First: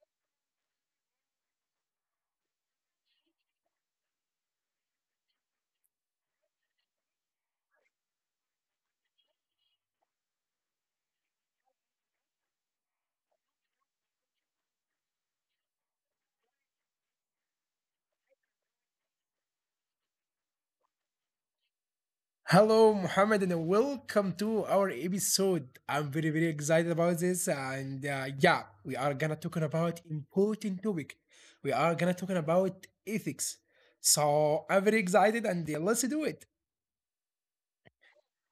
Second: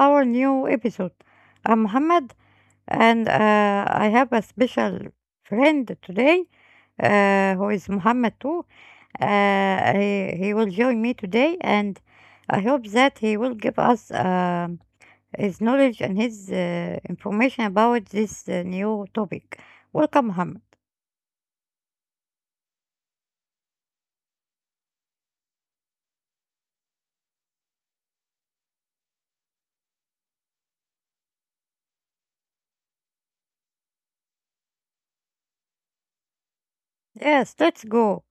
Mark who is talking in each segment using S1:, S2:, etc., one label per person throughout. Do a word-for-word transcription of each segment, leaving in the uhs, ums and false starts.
S1: our new episode. I'm Muhammad, and uh, I have a special friend today uh, who is Muhammad too. Uh, he, he will join me today, and I hope that he will give us um his knowledge and his uh, information about this uh, new topic. Welcome, Muhammad.
S2: Hello, Mohammed, and welcome to our episode. I'm very, very excited about this, and uh, yeah, we are gonna talking about important topic. We are gonna talking about ethics. So I'm very excited, and uh, let's do it.
S1: Yes, let's go.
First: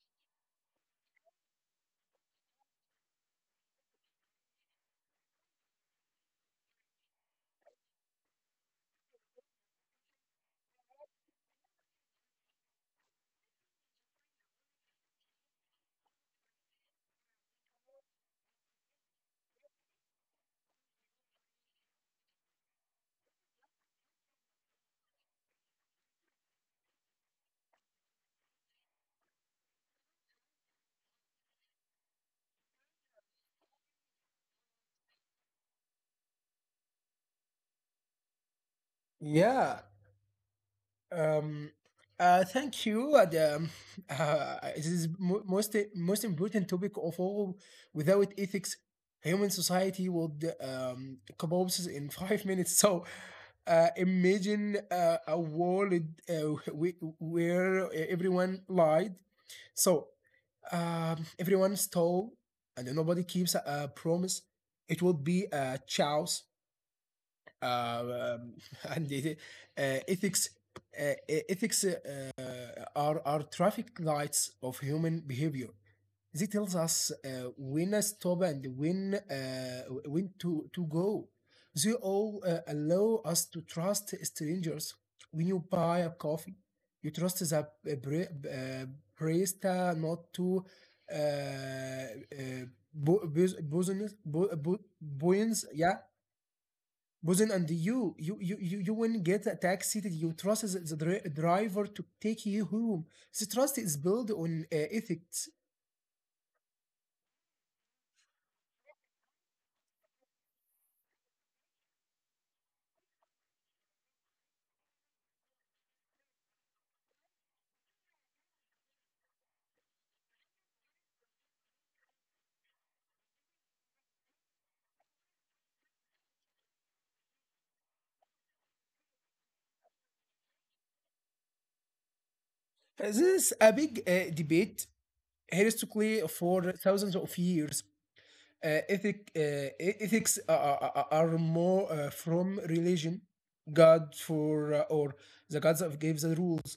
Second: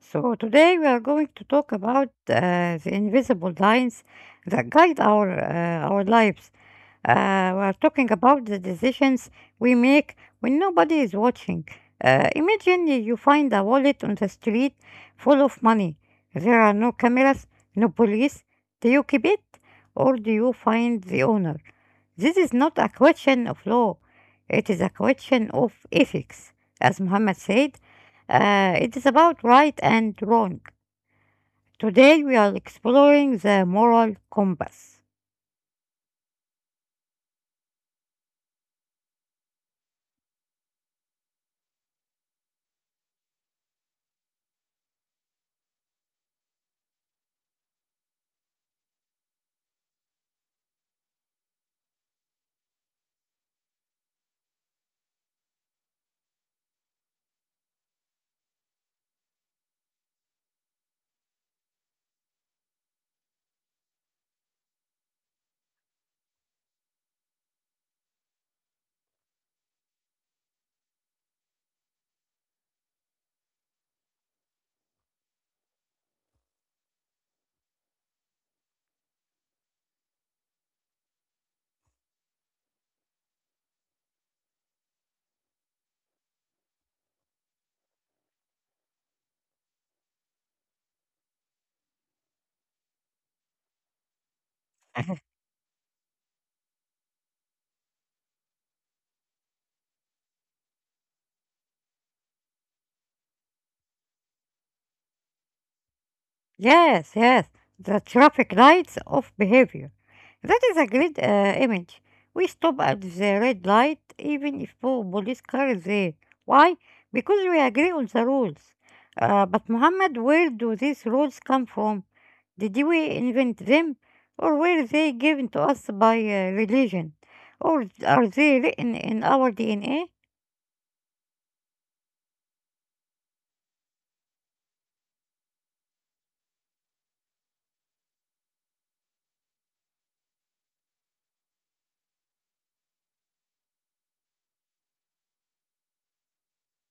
S1: So today we are going to talk about uh, the invisible lines that guide our uh, our lives. Uh, we are talking about the decisions we make when nobody is watching. Uh, imagine you find a wallet on the street full of money. There are no cameras, no police. Do you keep it or do you find the owner? This is not a question of law. It is a question of ethics. As Muhammad said, uh, it is about right and wrong. Today we are exploring the moral compass.
S2: Yeah. Um, uh, Thank you. And, um, uh, it is mo- most most important topic of all. Without ethics, human society would um, collapse in five minutes. So, uh, imagine uh, a world uh, wh- where everyone lied. So, um, Everyone stole, and nobody keeps a, a promise. It would be a chaos. uh, um, عندي uh, ethics uh, ethics uh, are are traffic lights of human behavior. They tells us uh, when to stop and when uh, when to to go. They all uh, allow us to trust strangers. When you buy a coffee, you trust the uh, bre- uh, barista not to uh, uh, bu- bus- business bu- bu- buoyance, yeah. Buzen, and you, you, you, you, you won't get a taxi that you trust the the dri- driver to take you home. The trust is built on uh, ethics.
S1: Yes, yes, the traffic lights of behavior. That is a great uh, image. We stop at the red light even if po- police car is there. Why? Because we agree on the rules. Uh, but Muhammad, where do these rules come from? Did we invent them, or were they given to us by uh, religion, or are they written in our D N A?
S2: Uh, This is a big uh, debate historically for thousands of years. Uh, ethic, uh, e- ethics are, are- are- More uh, from religion, God for uh, or the gods have gave the rules.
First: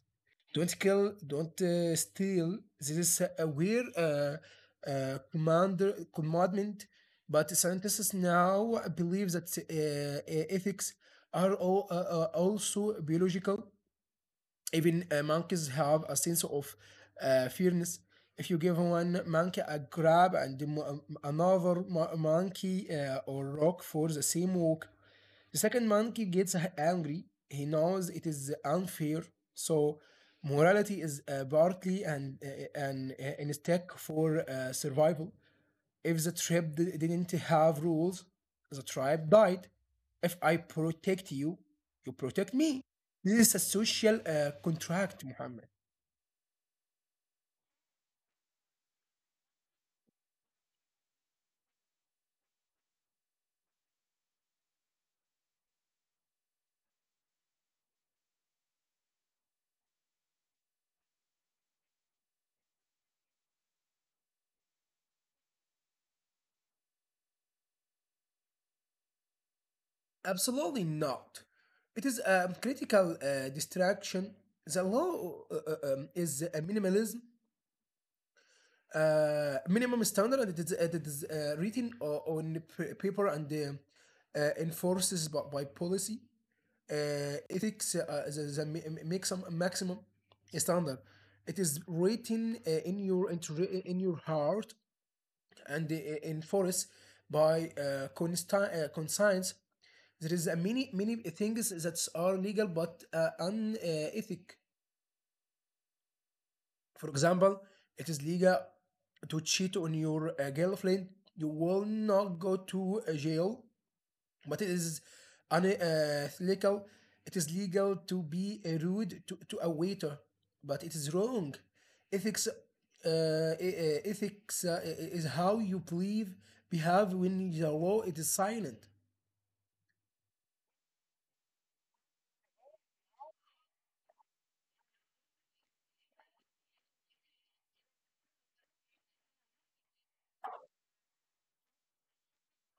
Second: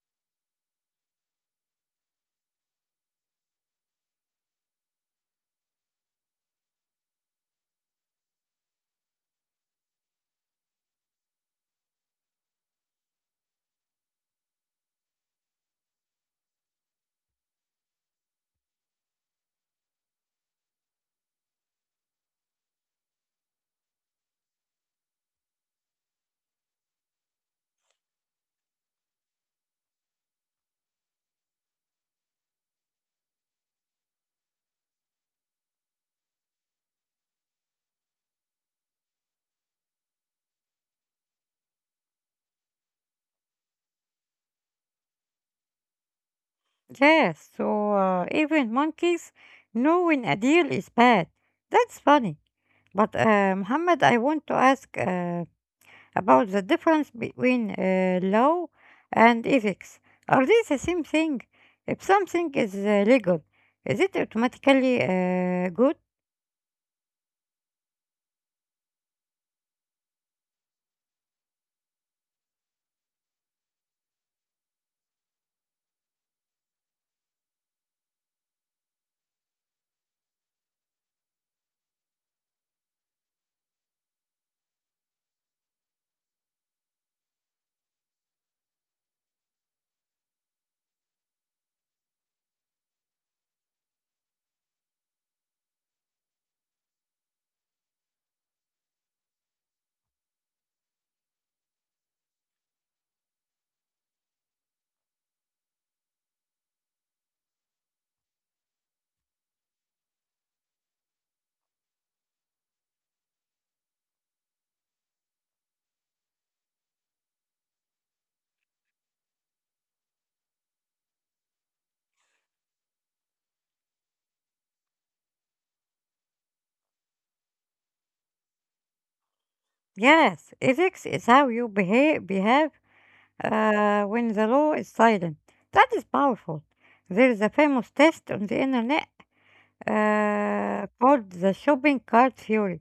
S2: Don't kill, don't uh, steal. This is a weird uh, uh, commander commandment, but scientists now believe that uh, uh, ethics are all, uh, uh, also biological. Even uh, monkeys have a sense of uh, fairness. If you give one monkey a grab and mo- another mo- monkey uh, or rock for the same walk, the second monkey gets angry. He knows it is unfair, so morality is uh, partly an, uh, an uh, instinct for uh, survival. If the tribe didn't have rules, the tribe died. If I protect you, you protect me. This is a social uh, contract, Muhammad.
S1: Yes, so uh, even monkeys know when a deal is bad. That's funny. But uh, Muhammad, I want to ask uh, about the difference between uh, law and ethics. Are they the same thing? If something is uh, legal, is it automatically uh, good?
S2: Absolutely not. It is a critical uh, distraction. The law uh, uh, um, is a minimalism uh, minimum standard, and it is, it is uh, written o- on p- paper and uh, uh, enforces by, by policy. Uh, ethics uh, the, the mi- mi- make some maximum standard. It is written uh, in your inter- in your heart and uh, enforced by uh, consta- uh, conscience. There is a many many things that are legal but uh, unethic. For example, it is legal to cheat on your uh, girlfriend. You will not go to uh, jail, but it is unethical. It is legal to be uh, rude to, to a waiter, but it is wrong. Ethics, uh, e, uh, Ethics uh, is how you believe, behave when the law it is silent.
S1: Yes, ethics is how you behave, behave uh, when the law is silent. That is powerful. There is a famous test on the internet uh, called the shopping cart theory.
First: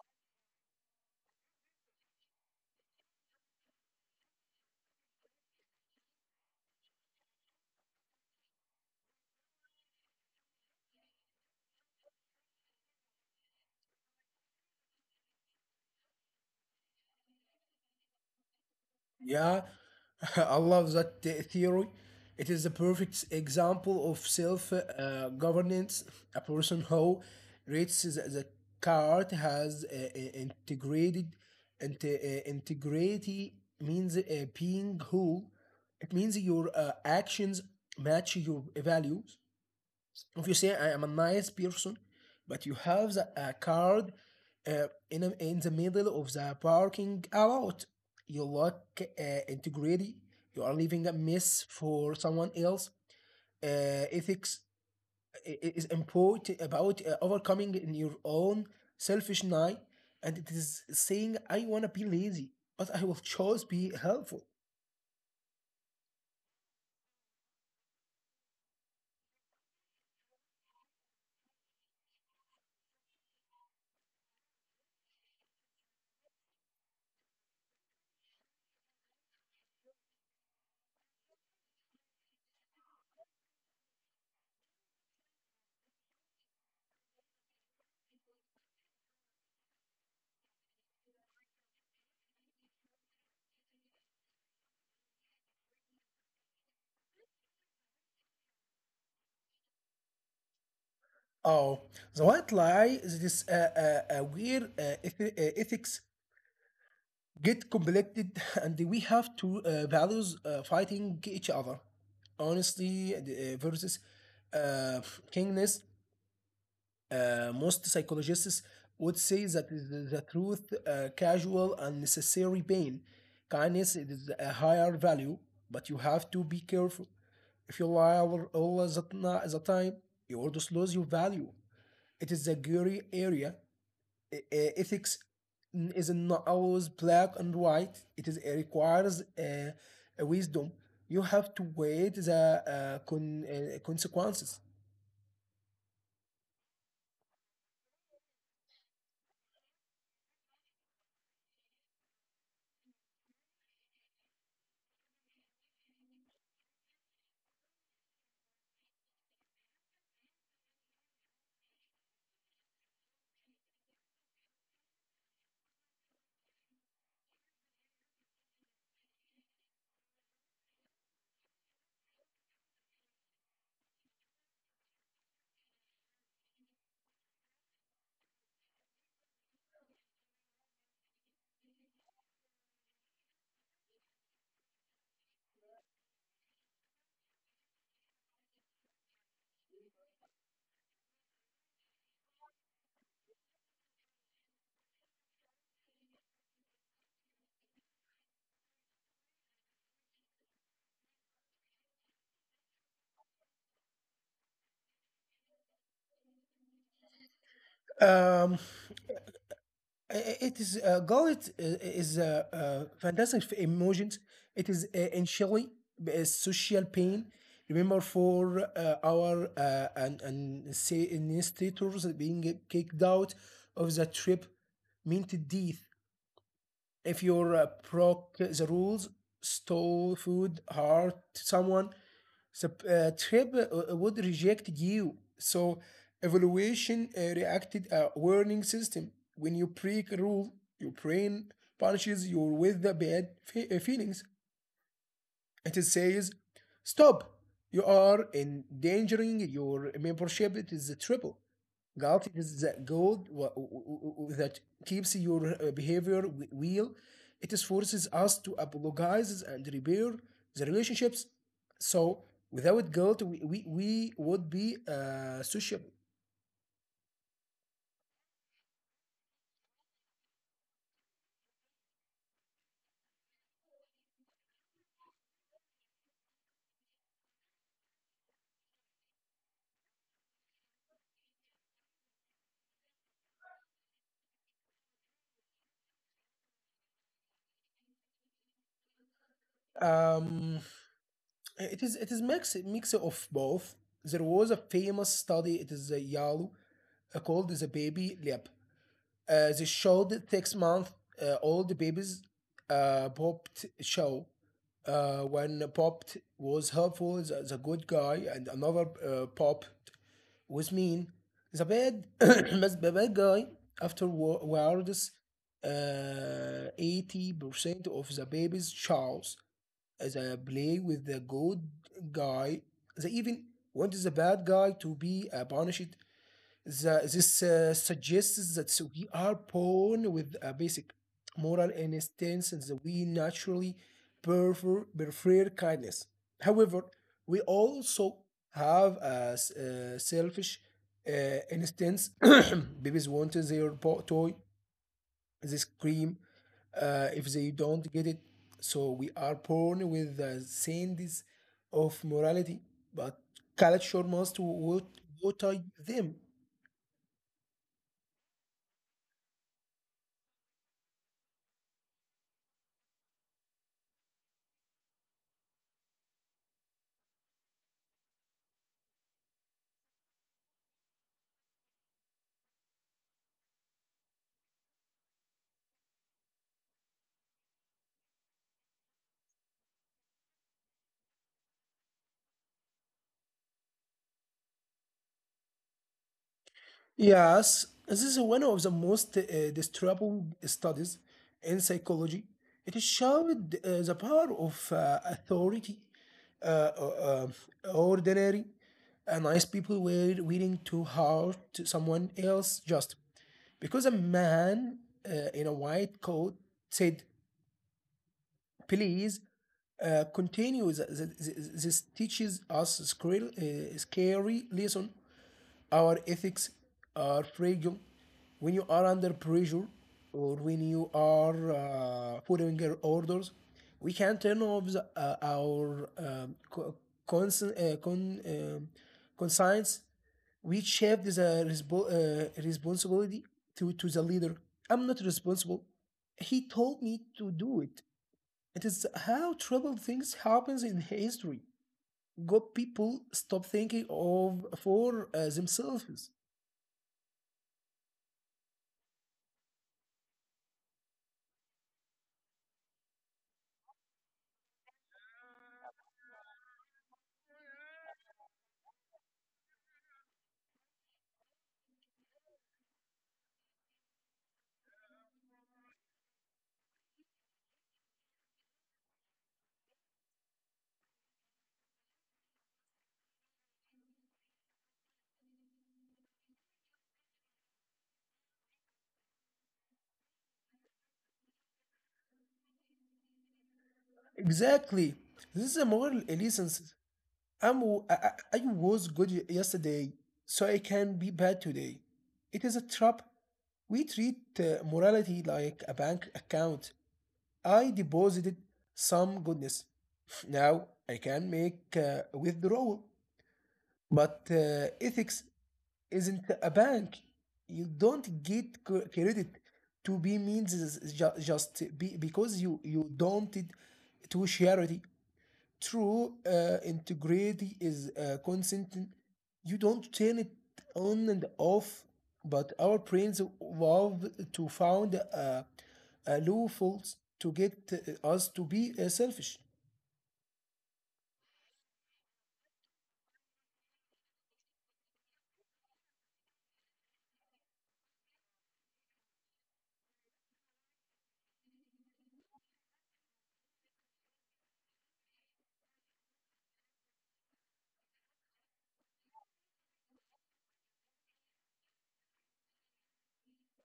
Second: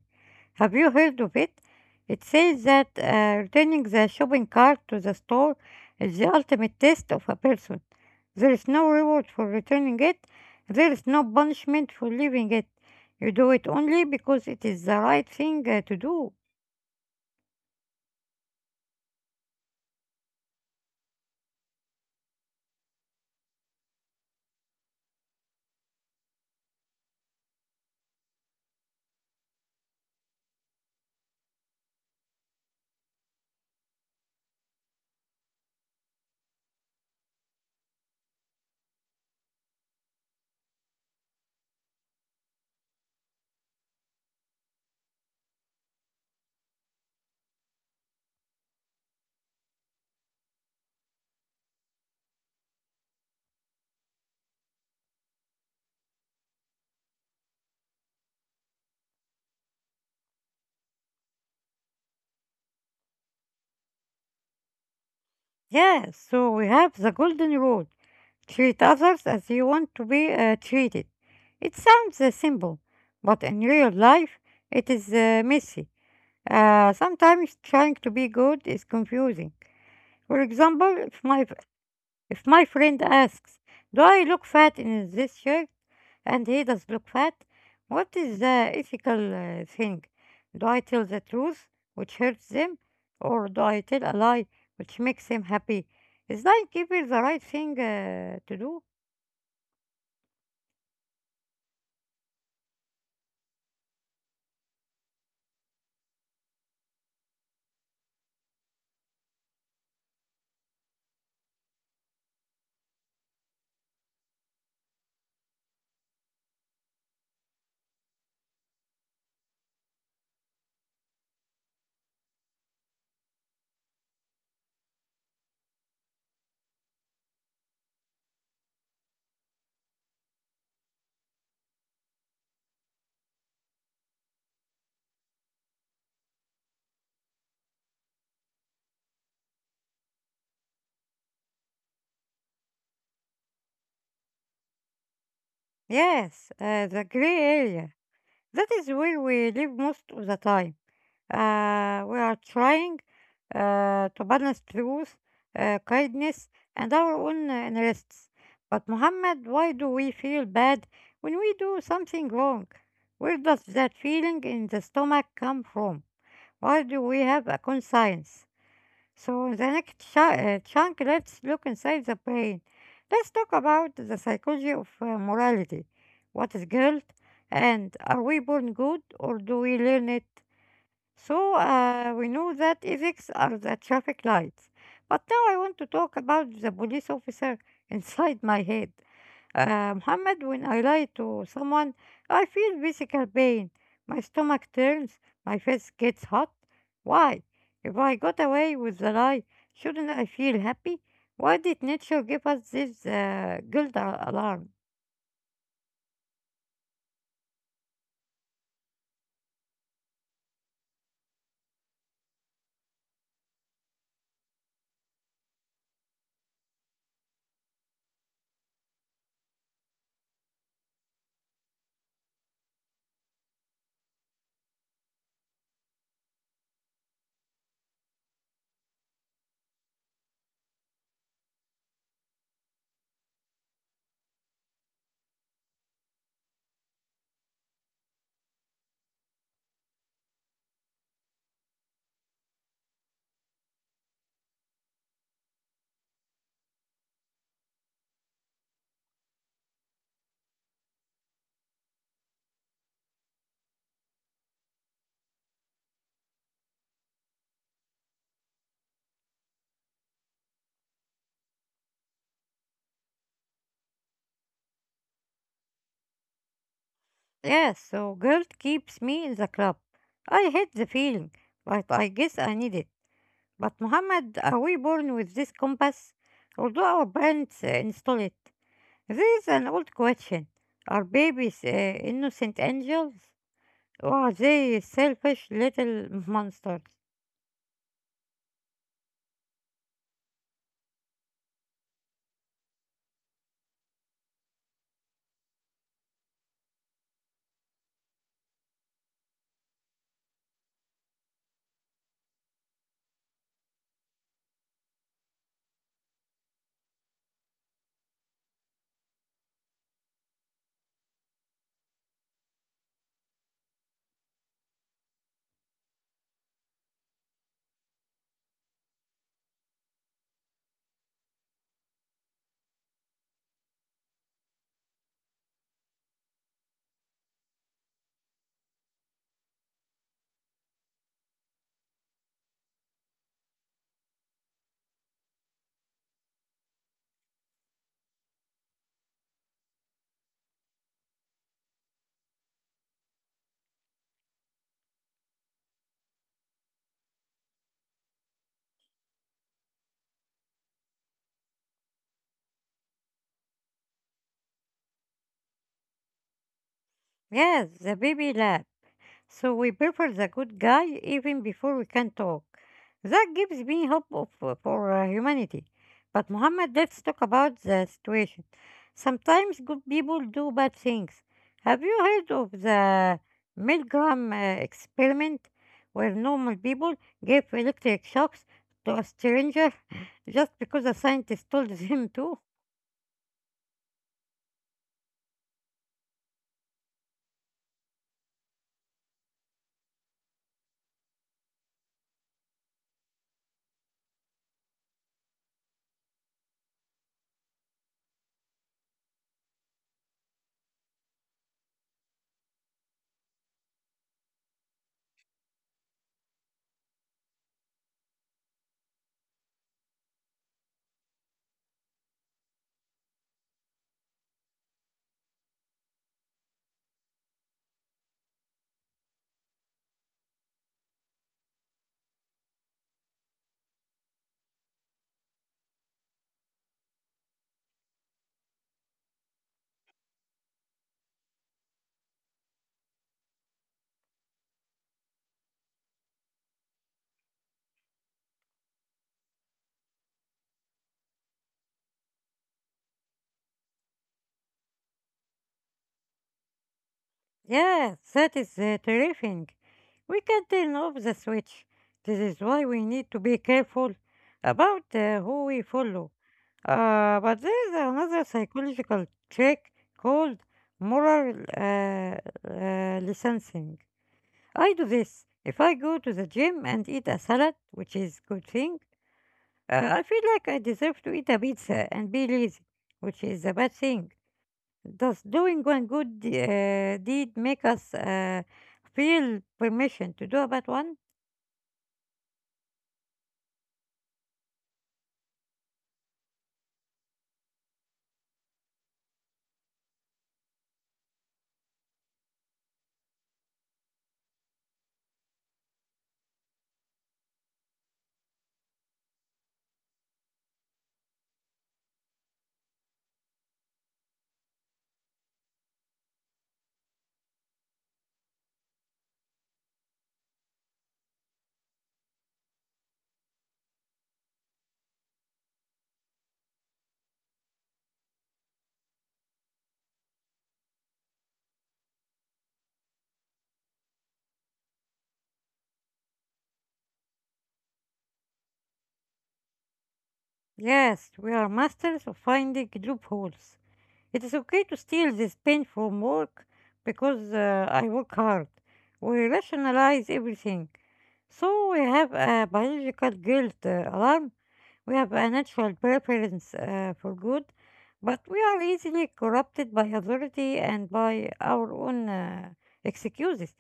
S1: Have you heard of it? It says that uh, returning the shopping cart to the store is the ultimate test of a person. There is no reward for returning it, there is no punishment for leaving it. You do it only because it is the right thing uh, to do.
S2: Yeah, I love that the- theory. It is the perfect example of self uh, governance. A person who reads the, the card has uh, uh, integrated into uh, integrity means uh, being whole. It means your uh, actions match your values. If you say I am a nice person, but you have the, a card uh, in, a- in the middle of the parking lot, you look uh, integrity. You are leaving a mess for someone else. Uh, ethics is important about uh, overcoming in your own selfish night, and it is saying I wanna be lazy, but I will choose be helpful.
S1: Yeah, so we have the golden rule treat others as you want to be uh, treated. It sounds uh, simple, but in real life, it is uh, messy. Uh, sometimes trying to be good is confusing. For example, if my if my friend asks, "Do I look fat in this shirt?" and he does look fat, what is the ethical uh, thing? Do I tell the truth, which hurts them, or do I tell a lie, which makes him happy? Is lying even the right thing uh, to do?
S2: Oh, the white lie is this uh, uh, uh, weird uh, eth- uh, ethics get completed. And we have two uh, values uh, fighting each other, honestly the, uh, versus uh, kingness. Uh, most psychologists would say that is the, the truth, uh, casual and necessary pain. Kindness is a higher value, but you have to be careful. If you lie all all the, ti- the time, you always lose your value. It is a gray area. E- e- ethics is not always black and white. It is it requires uh, a wisdom. You have to weigh the uh, con- uh, consequences.
S1: Yes, uh, the gray area. That is where we live most of the time. Uh, we are trying uh, to balance truth, uh, kindness, and our own uh, interests. But, Muhammad, why do we feel bad when we do something wrong? Where does that feeling in the stomach come from? Why do we have a conscience? So, in the next ch- uh, chunk, let's look inside the brain. Let's talk about the psychology of uh, morality. What is guilt? And are we born good or do we learn it? So uh, we know that ethics are the traffic lights. But now I want to talk about the police officer inside my head. Uh, Muhammad, when I lie to someone, I feel physical pain. My stomach turns, my face gets hot. Why? If I got away with the lie, shouldn't I feel happy? Why did nature give us this uh, guilt a- alarm?
S2: Um, it is uh, Gullet uh, is uh, uh, fantastic for emotions. It is uh, initially a social pain. Remember for uh, our uh, and and say administrators being kicked out of the trip meant death. If you're uh, broke the rules, stole food, hurt someone, the uh, trip uh, uh, would reject you. So evaluation uh, reacted a warning system. When you break a rule, your brain punishes you with the bad fe- uh, feelings. It says, stop! You are endangering your membership. It is a triple. Gout. It is the gold that keeps your uh, behavior w- wheel. It is forces us to apologize and repair the relationships. So without guilt, we, we, we would be uh, sociable.
S1: Yes, so guilt keeps me in the club. I hate the feeling, but I guess I need it. But Muhammad, are we born with this compass? Or do our parents uh, install it? This is an old question. Are babies uh, innocent angels? Or are they selfish little monsters?
S2: Um, it is it is mix mix of both. There was a famous study. It is a Yale uh, called the baby leap. Uh, they showed the six month uh, old babies uh, popped show. Uh, when popped was helpful, the, the good guy, and another uh, popped was mean. The bad, but the bad guy afterwards, uh, eighty percent of the babies Charles as a play with the good guy. They even wanted the bad guy to be uh, punished. The, this uh, suggests that we are born with a basic moral instinct and that we naturally prefer, prefer kindness. However, we also have a, s- uh, selfish uh, instincts. Babies want their po- toy, they scream uh, if they don't get it. So we are born with the sands of morality, but culture must wa- water them.
S1: Yes, the baby lab. So we prefer the good guy even before we can talk. That gives me hope of, uh, for uh, humanity. But Muhammad, let's talk about the situation. Sometimes good people do bad things. Have you heard of the Milgram uh, experiment, where normal people gave electric shocks to a stranger just because a scientist told them to?
S2: Yes, this is one of the most uh, disturbing studies in psychology. It showed uh, the power of uh, authority. Uh, uh, uh, Ordinary, uh, nice people were willing to hurt someone else just because a man uh, in a white coat said, please uh, continue. Th- th- th- This teaches us scary, uh, scary lesson. Our ethics are fragile. When you are under pressure or when you are uh, following your orders, we can turn off the, uh, our um, co- conscience, uh, con- um, conscience we shift the respo- uh, responsibility to, to the leader. I'm not responsible. He told me to do it. It is how trouble things happens in history. Good people stop thinking of for uh, themselves.
S1: Yes, that is uh, terrifying. We can turn off the switch. This is why we need to be careful about uh, who we follow. Uh, but there is another psychological trick called moral uh, uh, licensing. I do this. If I go to the gym and eat a salad, which is good thing, uh, I feel like I deserve to eat a pizza and be lazy, which is a bad thing. Does doing one good uh, deed make us uh, feel permission to do a bad one?
S2: Exactly. This is a moral lessons. I'm, w- I, I- I was good y- yesterday, so I can be bad today. It is a trap. We treat uh, morality like a bank account. I deposited some goodness. Now I can make a withdrawal. But uh, ethics isn't a bank. You don't get cre- credit to be means is ju- just be, because you you don't it to charity. True uh, integrity is uh, consent. You don't turn it on and off, but our brains evolved to found uh, a loopholes to get uh, us to be uh, selfish.
S1: Yes, we are masters of finding loopholes. It is okay to steal this pen from work because uh, I work hard. We rationalize everything. So we have a biological guilt uh, alarm. We have a natural preference uh, for good, but we are easily corrupted by authority and by our own uh, excuses.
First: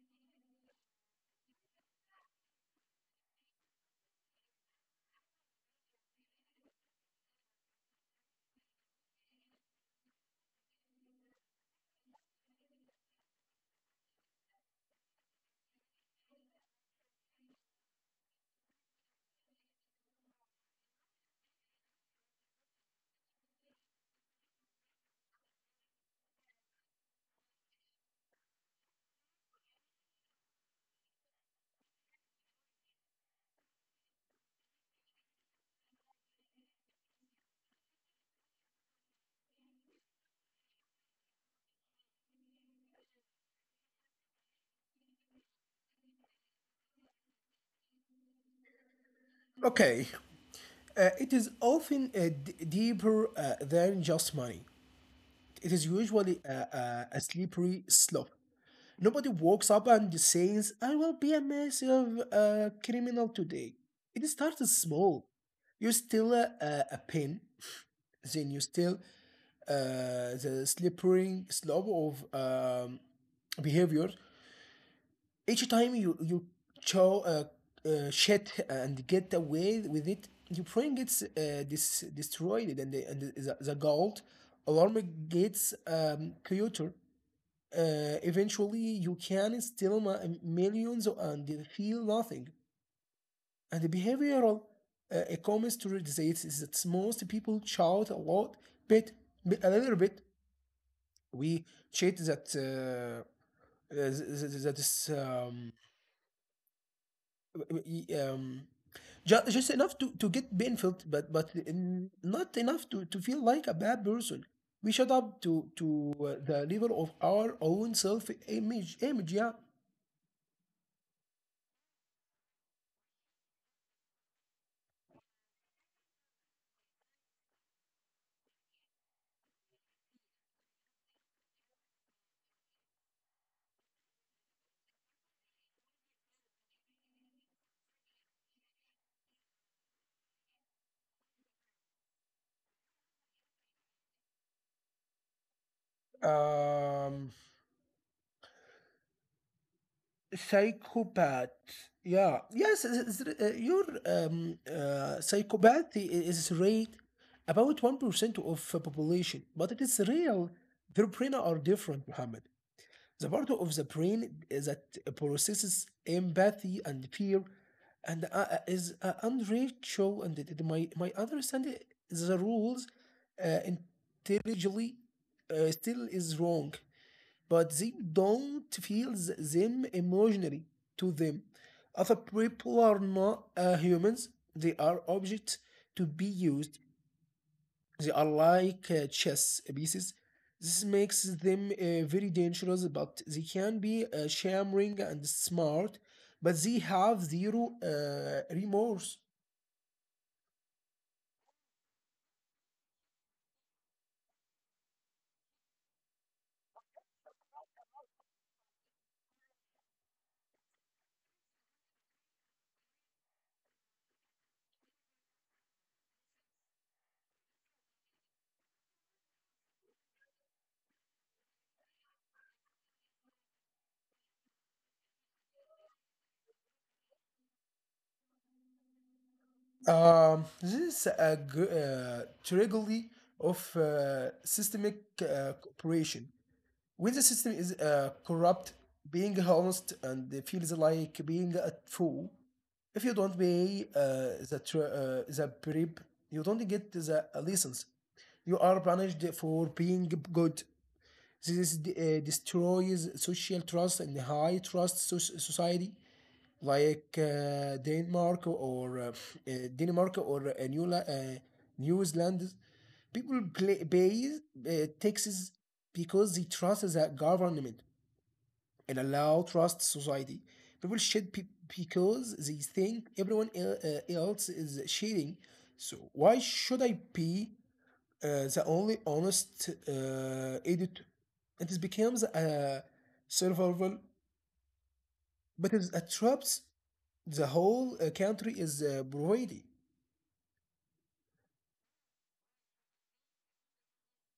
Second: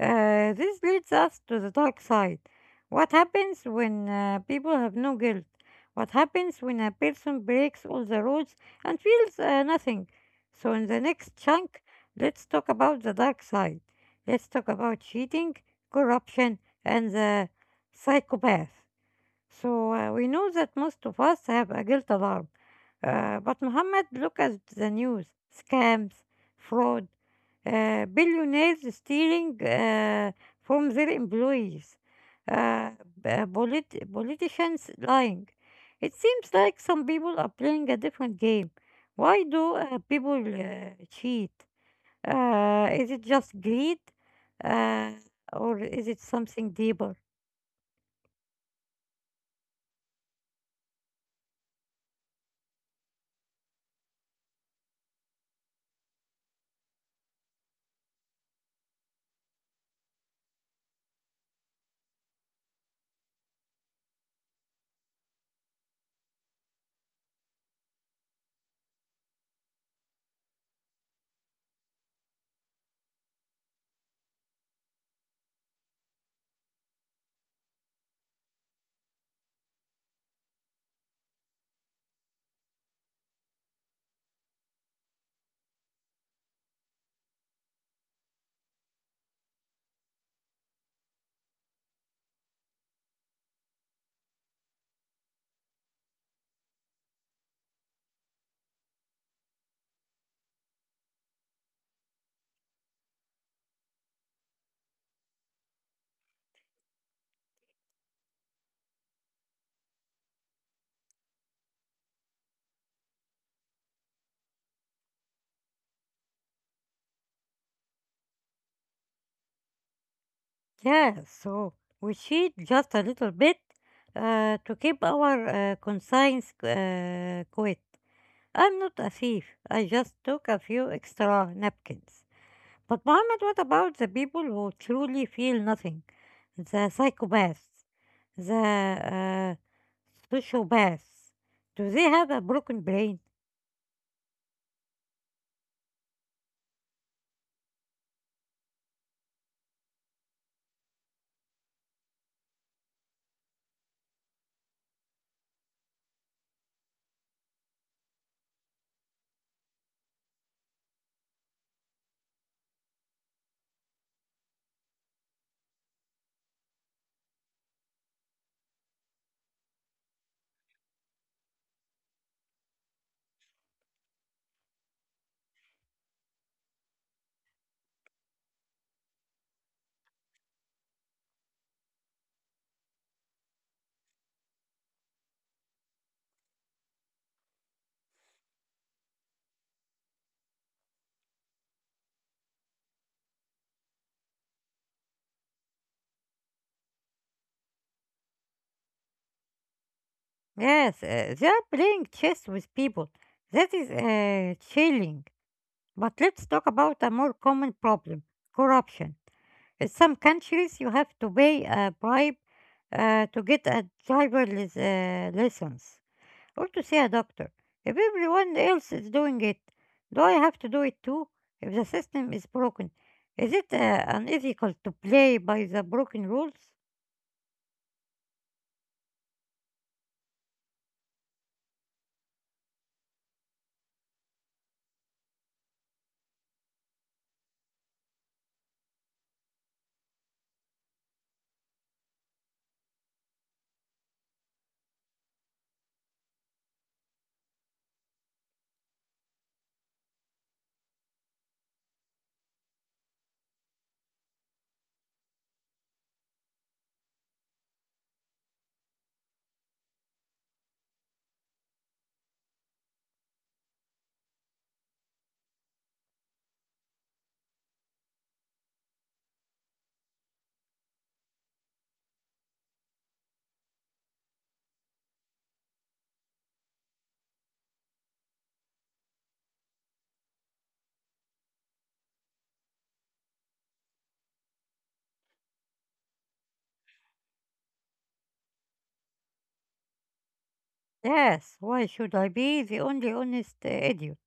S1: Uh, this leads us to the dark side. What happens when uh, people have no guilt? What happens when a person breaks all the rules and feels uh, nothing? So, in the next chunk, let's talk about the dark side. Let's talk about cheating, corruption, and the psychopath. So uh, we know that most of us have a guilt alarm. Uh, but Mohammed, look at the news scams, fraud, uh, billionaires stealing uh, from their employees, uh, b- uh, polit- politicians lying. It seems like some people are playing a different game. Why do uh, people uh, cheat? Uh, is it just greed? Uh, or is it something deeper?
S2: Okay, uh, it is often uh, d- deeper uh, than just money. It is usually a, a, a slippery slope. Nobody walks up and says, I will be a massive uh, criminal today. It starts small. You steal a, a, a pin, then you steal uh, the slippery slope of um, behavior. Each time you, you show uh, uh, shit and get away with it, your brain gets uh, dis- destroyed, and, the, and the, the gold alarm gets um, cuter. Uh, eventually you can steal mi- millions and feel nothing. And the behavioral uh, economist realizes is that most people shout a lot, bit, bit a little bit. We cheat that uh, uh, th- th- that is um, y- um, just, just enough to, to get benefit, but but n- not enough to, to feel like a bad person. We shut up to to uh, the level of our own self image image. Yeah.
S1: Yeah, so we cheat just a little bit uh, to keep our uh, conscience uh, quiet. I'm not a thief. I just took a few extra napkins. But Mohammed, what about the people who truly feel nothing? The psychopaths, the uh, sociopaths. Do they have a broken brain?
S2: um Psychopath, yeah, yes is- is- uh, your um uh, psychopath i- is rate about one percent of the population, but it is real. Their brain are different, Muhammad. The part of the brain that processes empathy and fear and uh, uh, is uh, unreachable, and it, it- my my understanding the rules uh, intelligently uh, still is wrong, but they don't feel them emotionally. To them, other people are not uh, humans, they are objects to be used. They are like uh, chess pieces. This makes them uh, very dangerous, but they can be uh, charming and smart, but they have zero uh, remorse.
S1: Yes, uh, they are playing chess with people. That is uh, chilling. But let's talk about a more common problem corruption. In some countries, you have to pay a bribe uh, to get a driver lic- uh, license or to see a doctor. If everyone else is doing it, do I have to do it too? If the system is broken, is it uh, unethical to play by the broken rules?
S2: Um, this is a g- uh, tragedy of uh, systemic uh, cooperation. When the system is uh, corrupt, being honest and feels like being a fool. If you don't pay uh, the tr- uh, the bribe, you don't get the license. You are punished for being good. This uh, destroys social trust and high trust so- society, like uh, Denmark or uh, uh, Denmark or uh, New La- uh, New Zealand. People play, pay uh, taxes because they trust the government and allow trust society. People shed pe- because they think everyone el- uh, else is cheating. So why should I be uh, the only honest uh, editor? And It is becomes a survival, but it traps the whole uh, country is uh, providing.
S1: Yes, why should I be the only honest uh, idiot?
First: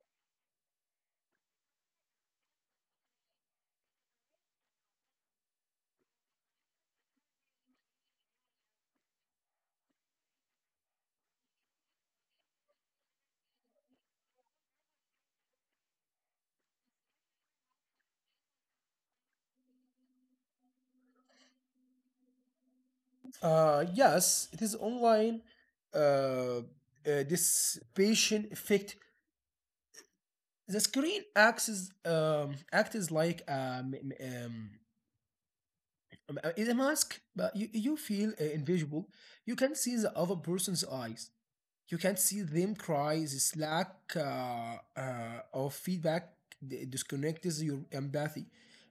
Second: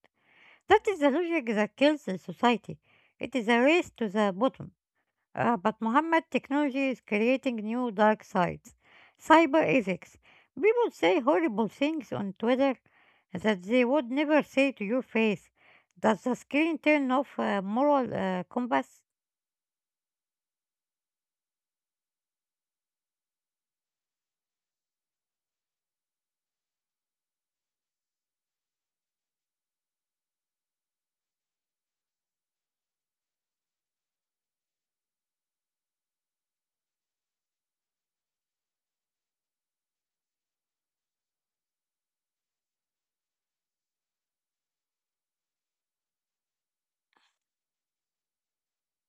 S1: That is the logic that kills the society. It is a race to the bottom. Uh, but Muhammad, technology is creating new dark sides. Cyber ethics. People say horrible things on Twitter that they would never say to your face. Does the screen turn off uh, moral uh, compass?
S2: Uh, yes, it is online. Uh, uh, this patient effect. The screen acts as, um, acts as like um, um, um, uh, is a mask, but you, you feel uh, invisible. You can see the other person's eyes. You can see them cry this lack uh, uh, of feedback d- disconnects your empathy.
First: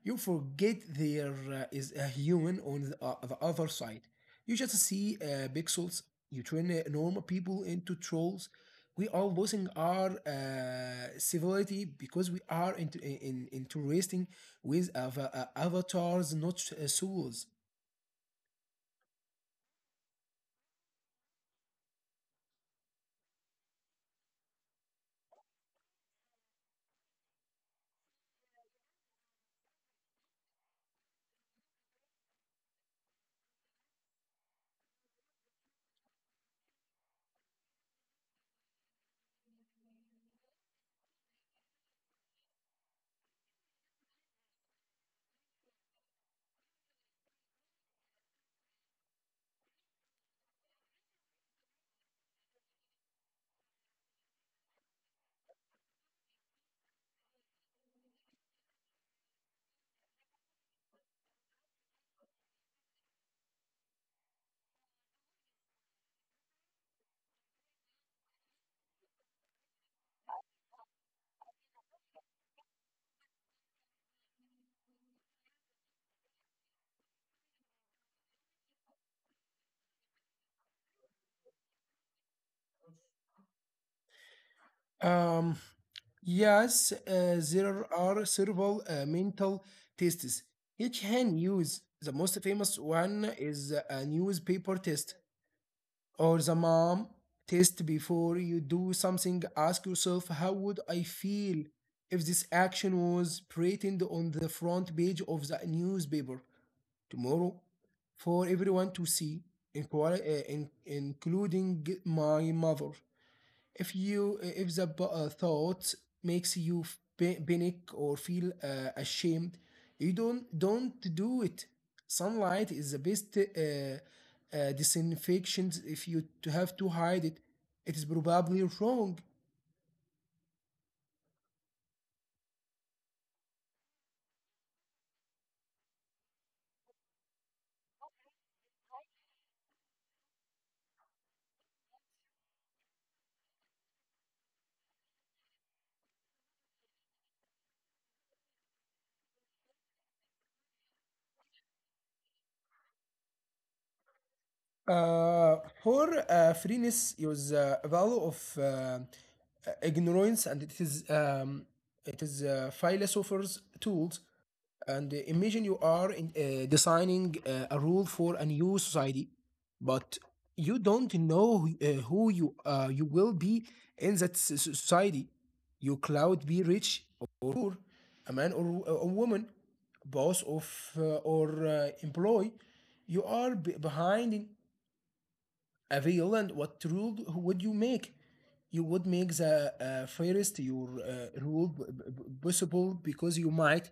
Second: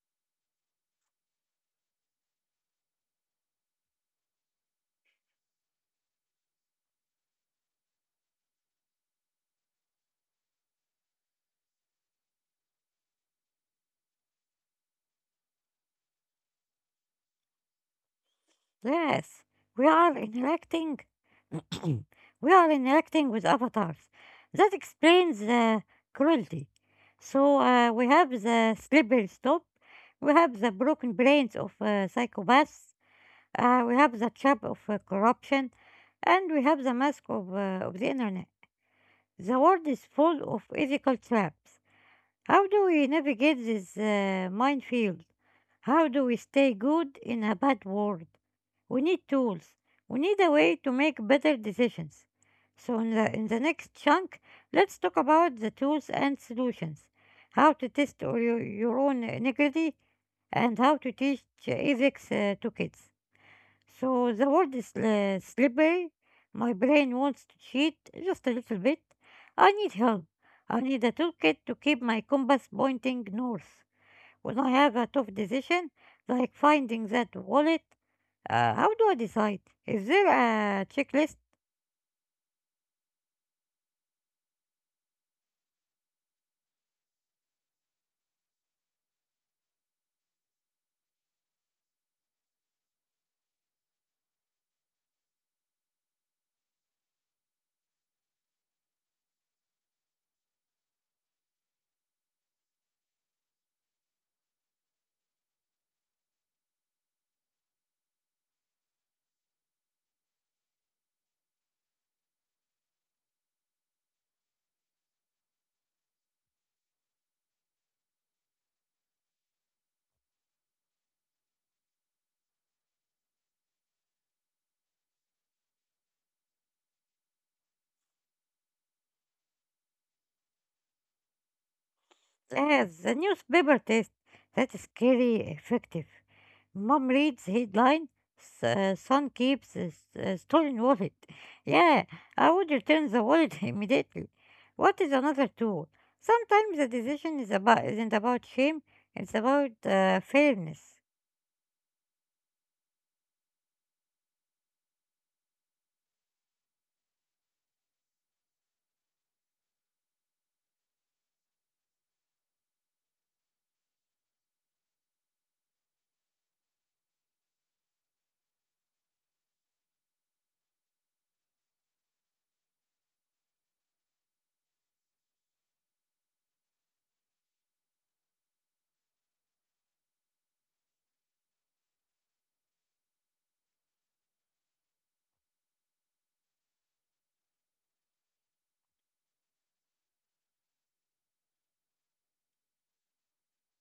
S2: You forget there uh, is a human on the, uh, the other side. You just see uh, pixels. You turn uh, normal people into trolls. We are losing our uh, civility because we are into, in, in, interesting with av- uh, avatars not uh, souls.
S1: Yes, we are interacting. We are interacting with avatars. That explains the cruelty. So uh, we have the slippery stop. We have the broken brains of uh, psychopaths. Uh, we have the trap of uh, corruption, and we have the mask of, uh, of the internet. The world is full of ethical traps. How do we navigate this uh, minefield? How do we stay good in a bad world? We need tools. We need a way to make better decisions. So in the in the next chunk, let's talk about the tools and solutions. How to test your, your own integrity and how to teach uh, ethics uh, to kids. So the word is uh, slippery. My brain wants to cheat just a little bit. I need help. I need a toolkit to keep my compass pointing north. When I have a tough decision, like finding that wallet, uh, how do I decide? Is there a checklist
S2: Um, yes, uh, there are several uh, mental tests. Each hand use the most famous one is a newspaper test or the mom test. Before you do something, ask yourself, how would I feel if this action was printed on the front page of the newspaper tomorrow for everyone to see, inclui- uh, in- including my mother? If you if the b- uh, thought makes you p- panic or feel uh, ashamed, you don't don't do it. Sunlight is the best uh, uh, disinfections. If you to have to hide it, it is probably wrong.
S1: Yes, the newspaper test. That's scary effective. Mom reads headline, s- uh, son keeps a s- a stolen wallet. Yeah, I would return the wallet immediately. What is another tool? Sometimes the decision is about, isn't about shame, it's about uh, fairness.
S2: Uh, for uh, freeness is uh, a value of uh, ignorance, and it is um, it is uh, philosophers' tools. And uh, Imagine you are in, uh, designing uh, a rule for a new society, but you don't know who- uh, who you uh, you will be in that s- s- society. You cloud be rich or poor, a man or uh, a woman, boss of uh, or uh, employee. You are b- behind in a real and what rule d- would you make? You would make the uh, fairest your uh, rule b- b- possible because you might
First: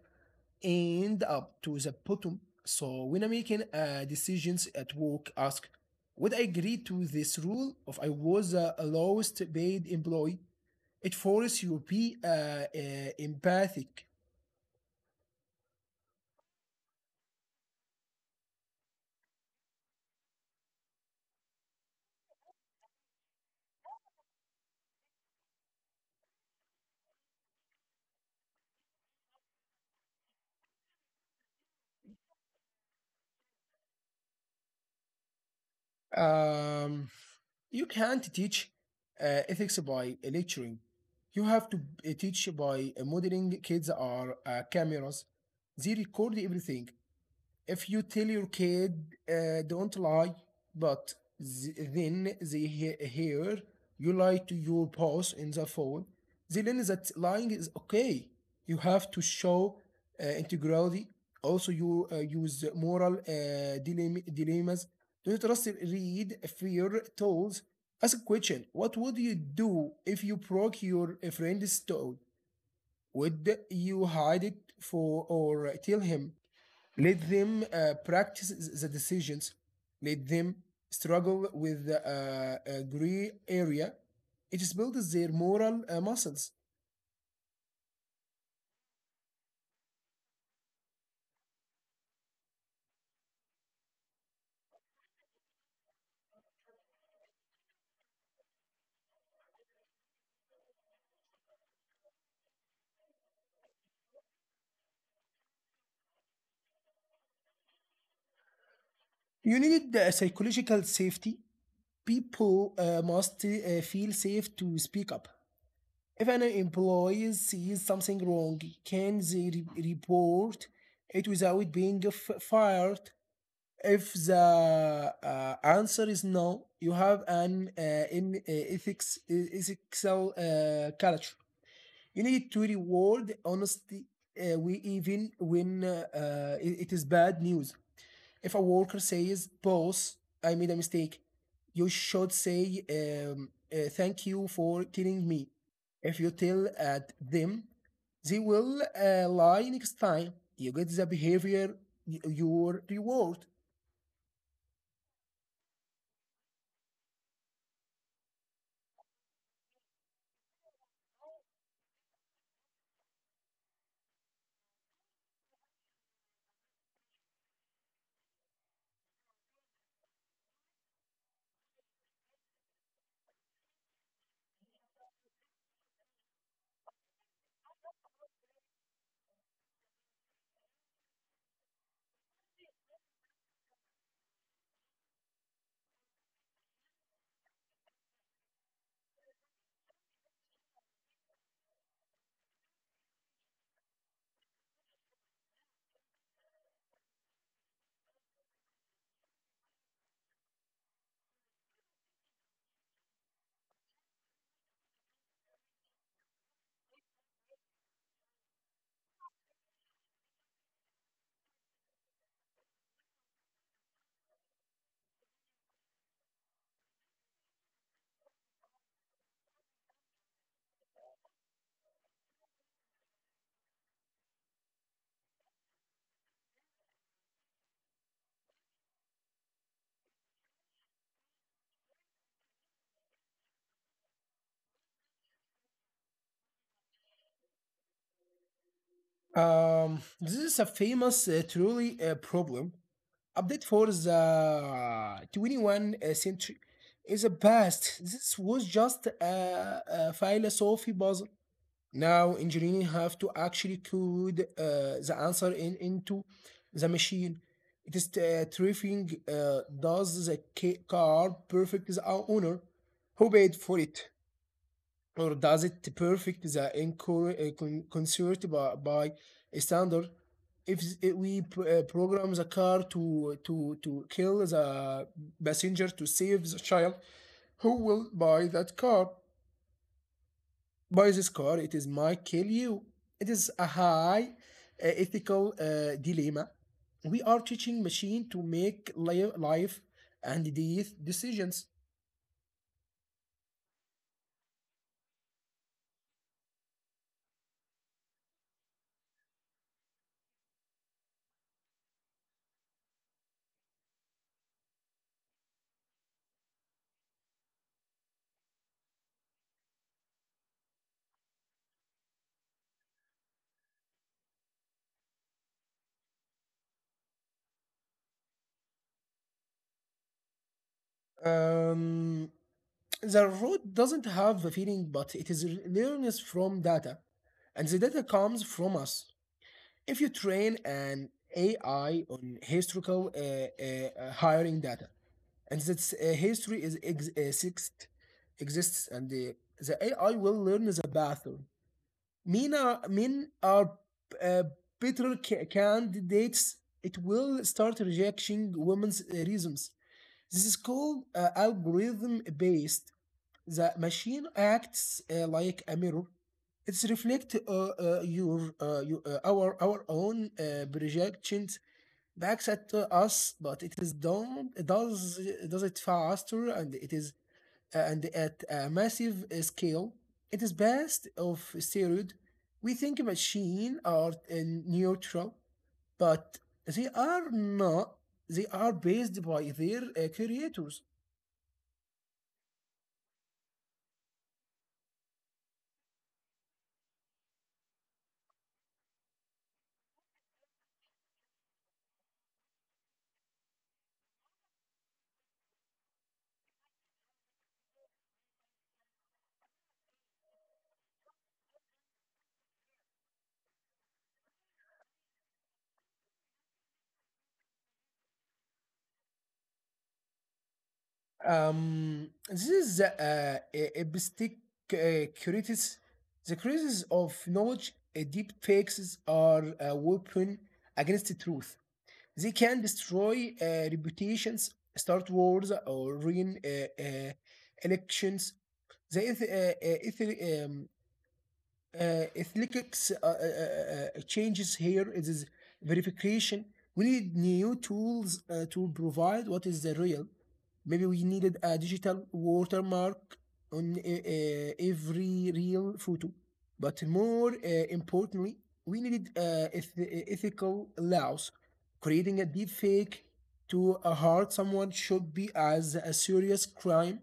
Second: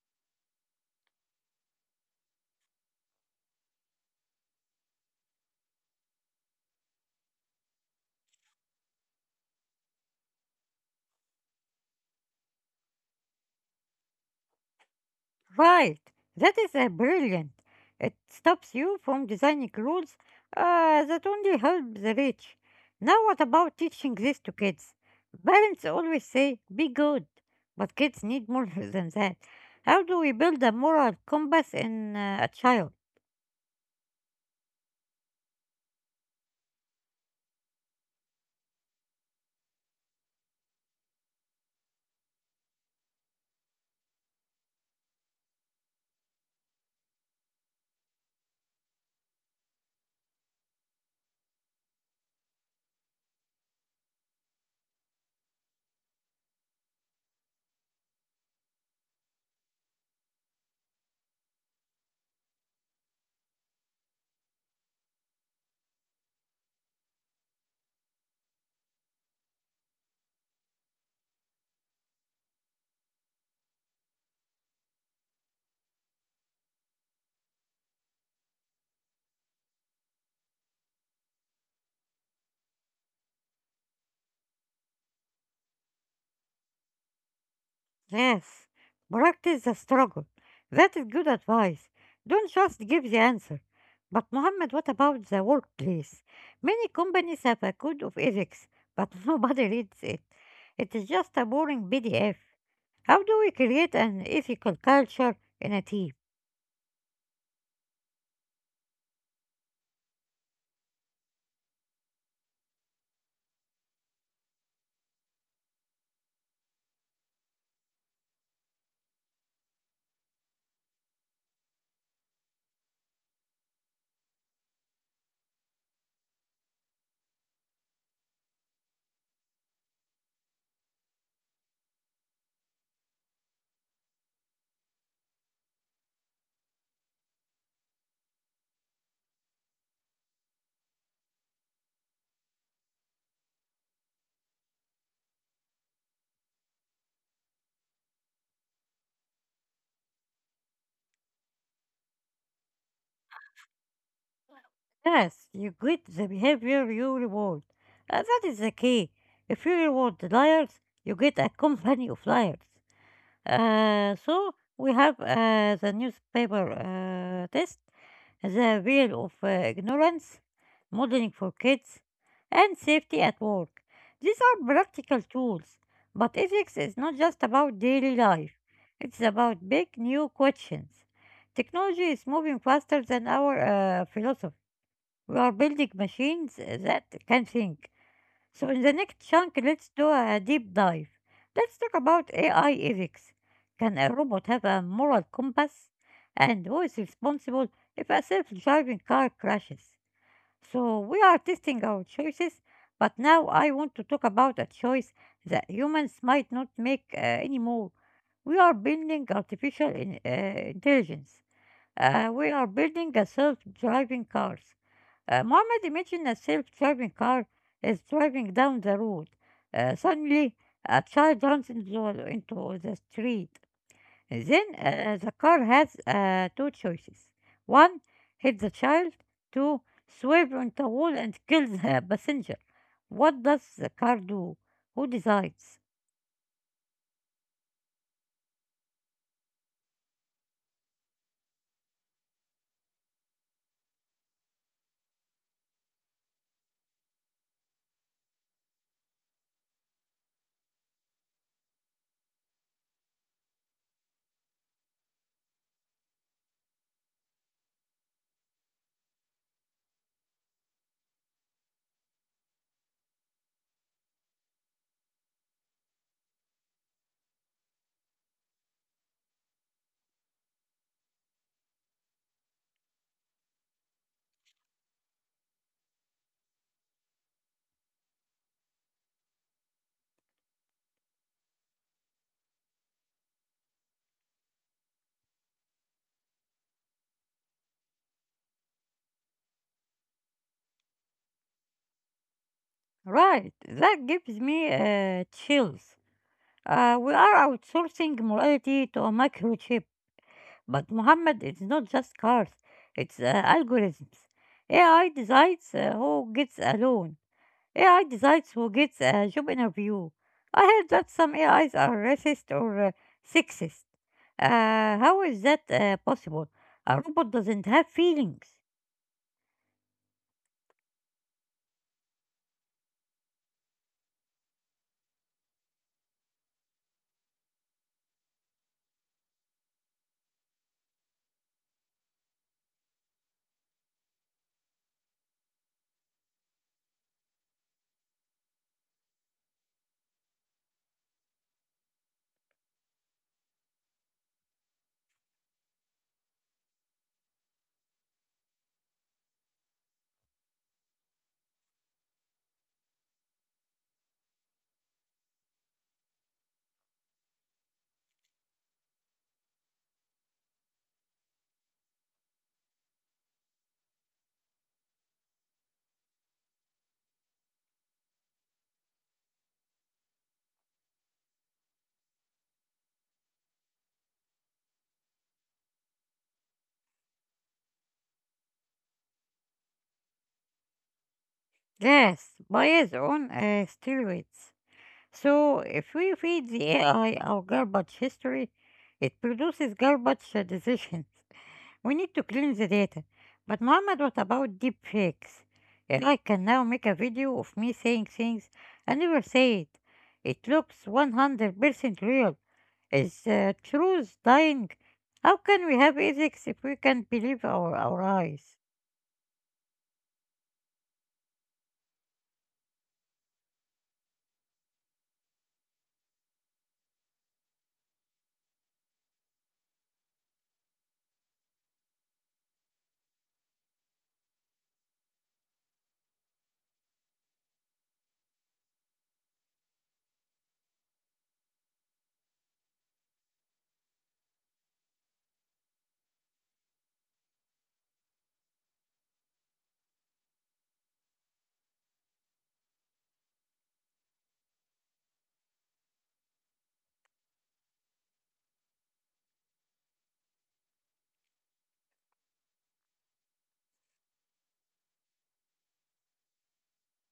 S2: end up to the bottom. So when I'm making uh, decisions at work, ask, would I agree to this rule if I was the lowest paid employee? It forces you to be uh, uh, empathic.
S1: Right, that is uh, brilliant. It stops you from designing rules uh, that only help the rich. Now, what about teaching this to kids? Parents always say, be good, but kids need more than that. How do we build a moral compass in uh, a child?
S2: Um, you can't teach uh, ethics by lecturing. You have to uh, teach by uh, modeling. Kids are uh, cameras. They record everything. If you tell your kid uh, don't lie, but th- then they he- hear you lie to your boss in the phone, they learn that lying is okay. You have to show uh, integrity. Also you uh, use moral uh, dilemma- dilemmas. Don't just read fear tools. Ask a question, what would you do if you broke your friend's toe? Would you hide it for or tell him? Let them uh, practice the decisions. Let them struggle with the uh, uh, gray area. It builds their moral uh, muscles.
S1: Yes, practice the struggle. That is good advice. Don't just give the answer. But, Mohammed, what about the workplace? Many companies have a code of ethics, but nobody reads it. It is just a boring P D F. How do we create an ethical culture in a team?
S2: You need the psychological safety. People uh, must uh, feel safe to speak up. If an employee sees something wrong, can they re- report it without being f- fired? If the uh, answer is no, you have an uh, in uh, ethics e- ethical uh, culture. You need to reward honesty, uh, we even when uh, uh, it is bad news. If a worker says, "Boss, I made a mistake," you should say, um, uh, "Thank you for telling me." If you tell at them, they will uh, lie next time. You get the behavior y- your reward.
S1: Yes, you get the behavior you reward. Uh, that is the key. If you reward the liars, you get a company of liars. Uh, so we have uh, the newspaper uh, test, the wheel of uh, ignorance, modeling for kids, and safety at work. These are practical tools, but ethics is not just about daily life. It's about big new questions. Technology is moving faster than our uh, philosophy. We are building machines that can think, so, in the next chunk, let's do a deep dive. Let's talk about A I ethics. Can a robot have a moral compass? And who is responsible if a self driving car crashes? So, we are testing our choices, but now I want to talk about a choice that humans might not make uh, anymore. We are building artificial in, uh, intelligence. Uh, we are building a self driving cars. Uh, Muhammad, imagined a self-driving car is driving down the road. Uh, suddenly, a child runs into, into the street. Then uh, the car has uh, two choices. One, hit the child. Two, swerve into a wall and kill the passenger. What does the car do? Who decides?
S2: Um, this is a famous, uh, truly uh, problem. Update for the twenty-first century is a past. This was just a, a philosophy puzzle. Now engineers have to actually code uh, the answer in, into the machine. It is uh, terrifying. Uh, does the ca- car perfect the owner who paid for it? Or does it perfect the incur- uh, concert by, by a standard? If we uh, program the car to to to kill the passenger to save the child, who will buy that car? Buy this car, it is my kill you. It is a high uh, ethical uh, dilemma. We are teaching machine to make li- life and death decisions.
S1: Right, that gives me uh, chills. Uh, we are outsourcing morality to a microchip. But Muhammad, it's not just cars, it's uh, algorithms. A I decides uh, who gets a loan. A I decides who gets a job interview. I heard that some A Is are racist or uh, sexist. Uh, how is that uh, possible? A robot doesn't have feelings.
S2: um The root doesn't have the feeling, but it is learns from data, and the data comes from us. If you train an A I on historical uh, uh, uh, hiring data, and that uh, history is ex- uh, sixth, exists, and the, the A I will learn the pattern. Mean are, mean are uh, better ca- candidates. It will start rejecting women's uh, reasons. This is called uh, algorithm based. The machine acts uh, like a mirror. It's reflect uh, uh, your, uh, your uh, our our own uh, projections back at uh, us, but it is done does does it faster and it is uh, and at a massive uh, scale. It is best of steroid. We think machine are uh, neutral, but they are not. They are based by their uh, creators.
S1: Yes, bias on uh, steroids. So if we feed the A I our garbage history, it produces garbage uh, decisions. We need to clean the data. But Mohammed, what about deep fakes? If I can now make a video of me saying things I never said. It looks one hundred percent real. Is the truth dying? How can we have ethics if we can't believe our, our eyes?
S2: Um, this is the uh, a- a basic, uh, curities. The curities of knowledge, uh, deep fakes are a weapon against the truth. They can destroy uh, reputations, start wars, or ruin uh, uh, elections. The eth- uh, uh, eth- um, uh, ethnicics uh, uh, uh, uh, changes here. It is verification. We need new tools uh, to provide what is the real. Maybe we needed a digital watermark on uh, uh, every real photo. But more uh, importantly, we needed uh, eth- uh, ethical laws. Creating a deep fake to uh, hurt someone should be as a serious crime.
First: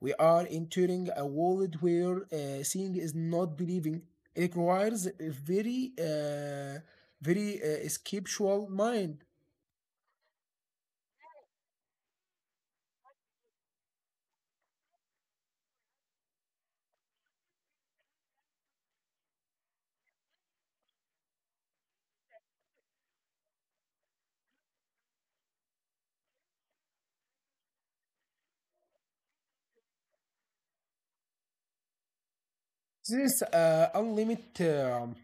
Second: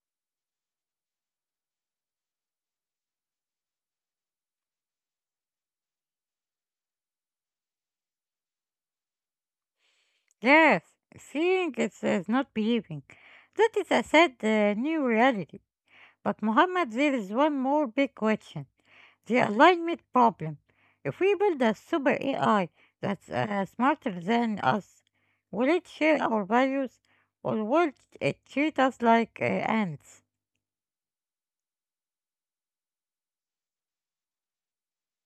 S2: We are entering a world where uh, seeing is not believing. It requires a very, uh, very uh, skeptical mind.
S1: Yes, seeing is, is not believing. That is a sad uh, new reality. But Mohammed, there is one more big question. The alignment problem. If we build a super A I that's uh, smarter than us, will it share our values or will it treat us like uh, ants?
S2: This uh, unlimited um,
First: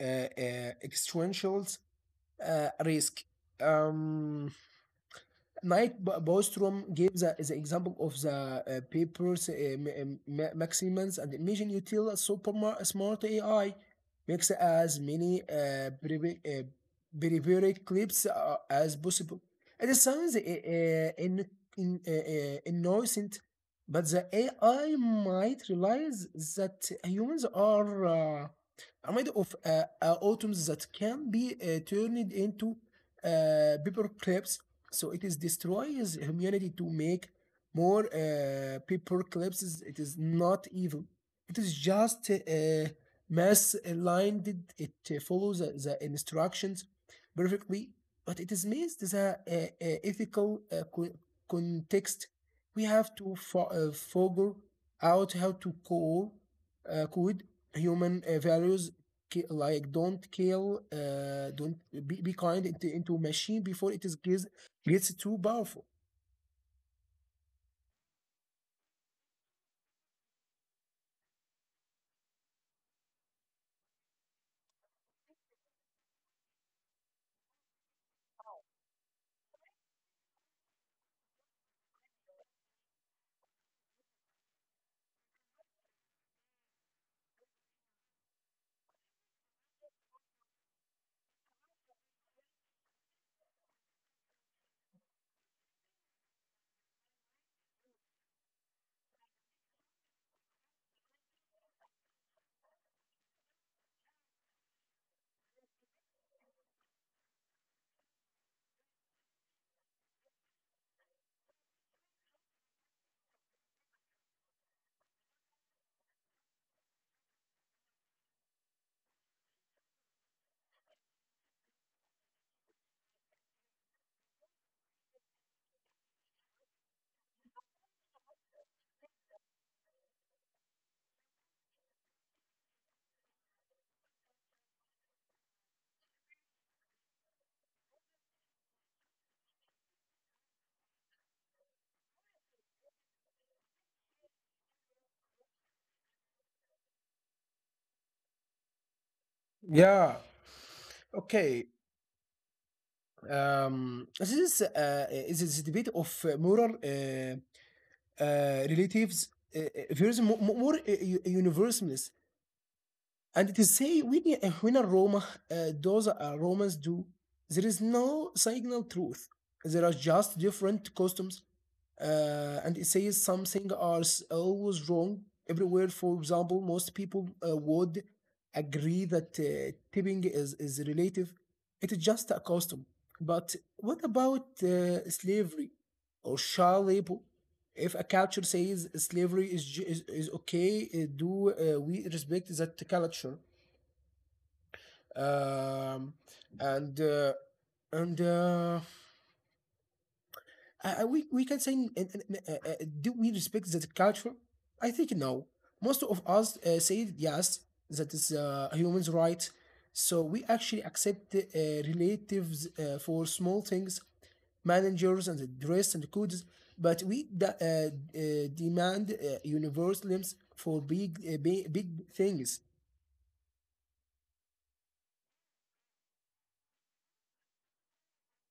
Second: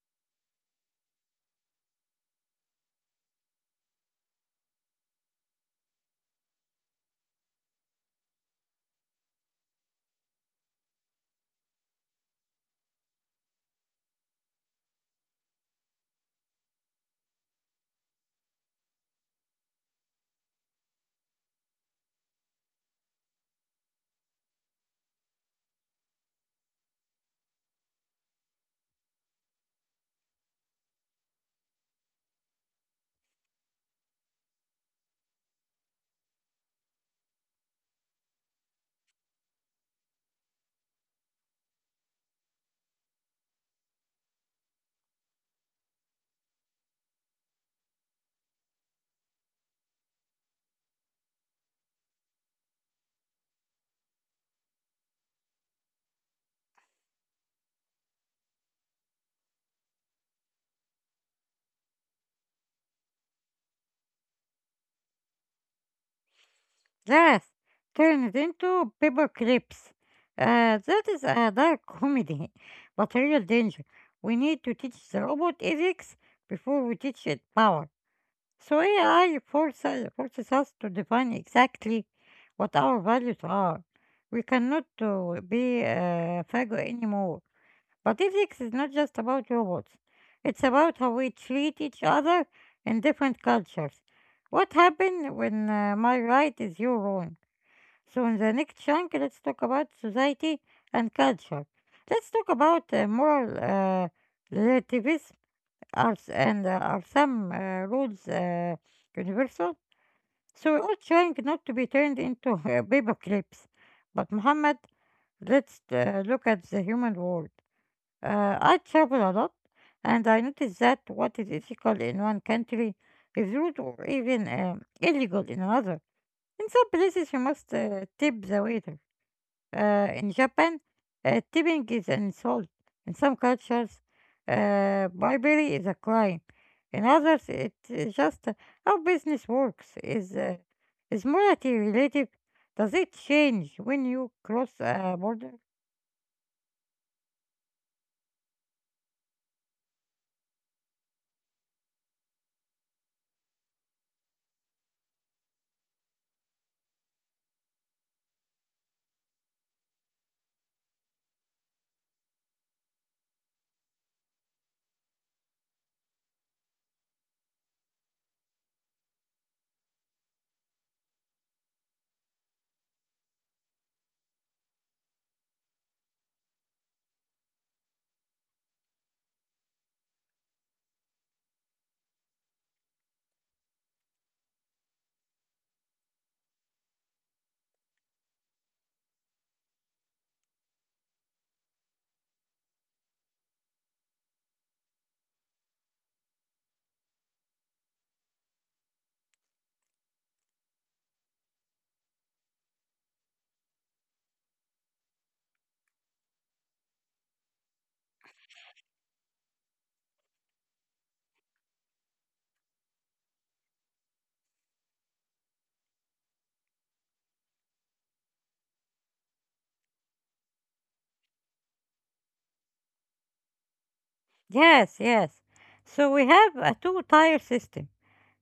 S2: uh, uh, existential uh, risk. Um, Mike Bo- Bostrom gave the, the example of the uh, papers uh, m- uh, m- maximums and imagine you tell a super mar- smart A I makes as many uh, brevi- uh, behavior clips uh, as possible. It sounds uh, uh, in, in, uh, uh, innocent, but the A I might realize that humans are uh, are made of uh, uh, atoms that can be uh, turned into uh, paper clips, so it is destroys humanity to make more uh, paper clips. It is not evil. It is just uh, mass aligned. It uh, follows the, the instructions perfectly, but it is missed the uh, uh, ethical uh, co- context. We have to fo- uh, figure out how to call, uh, code human uh, values like don't kill uh, don't be, be kind into, into machine before it is gives it's too powerful.
S1: Yes, turned into paper clips. Uh, that is a dark comedy, but a real danger. We need to teach the robot ethics before we teach it power. So A I forces, forces us to define exactly what our values are. We cannot uh, be uh, fago anymore. But ethics is not just about robots. It's about how we treat each other in different cultures. What happens when uh, my right is your wrong? So in the next chunk, let's talk about society and culture. Let's talk about uh, moral uh, relativism. Arts, and uh, are some uh, rules uh, universal? So we're all trying not to be turned into uh, paper clips. But Muhammad, let's uh, look at the human world. Uh, I travel a lot, and I notice that what is ethical in one country is rude or even um, illegal in another. In some places, you must uh, tip the waiter. Uh, in Japan, uh, tipping is an insult. In some cultures, uh, bribery is a crime. In others, it is just uh, how business works. Is uh, is morality relative? Does it change when you cross a border?
S2: Yeah. Okay. Um, this is uh, is this debate of uh, moral uh, uh, relatives uh, uh, versus mo- mo- more uh, u- universalists, and to say when uh, when a Roma uh, does a Romans do, there is no signal truth. There are just different customs, uh, and it says something are s- always wrong everywhere. For example, most people uh, would agree that uh, tipping is, is relative. It is just a custom. But what about uh, slavery or child labor? If a culture says slavery is ju- is, is okay, uh, do uh, we respect that culture? Um, and uh, and uh, Uh, uh, we, we can say, n- uh, uh, do we respect that culture? I think no. Most of us uh, say yes, that is uh, a human's right. So we actually accept uh, relatives uh, for small things, managers and the dress and codes, but we de- uh, uh, demand uh, universalisms for big, uh, big, big things.
S1: Yes, yes. So we have a two-tier system.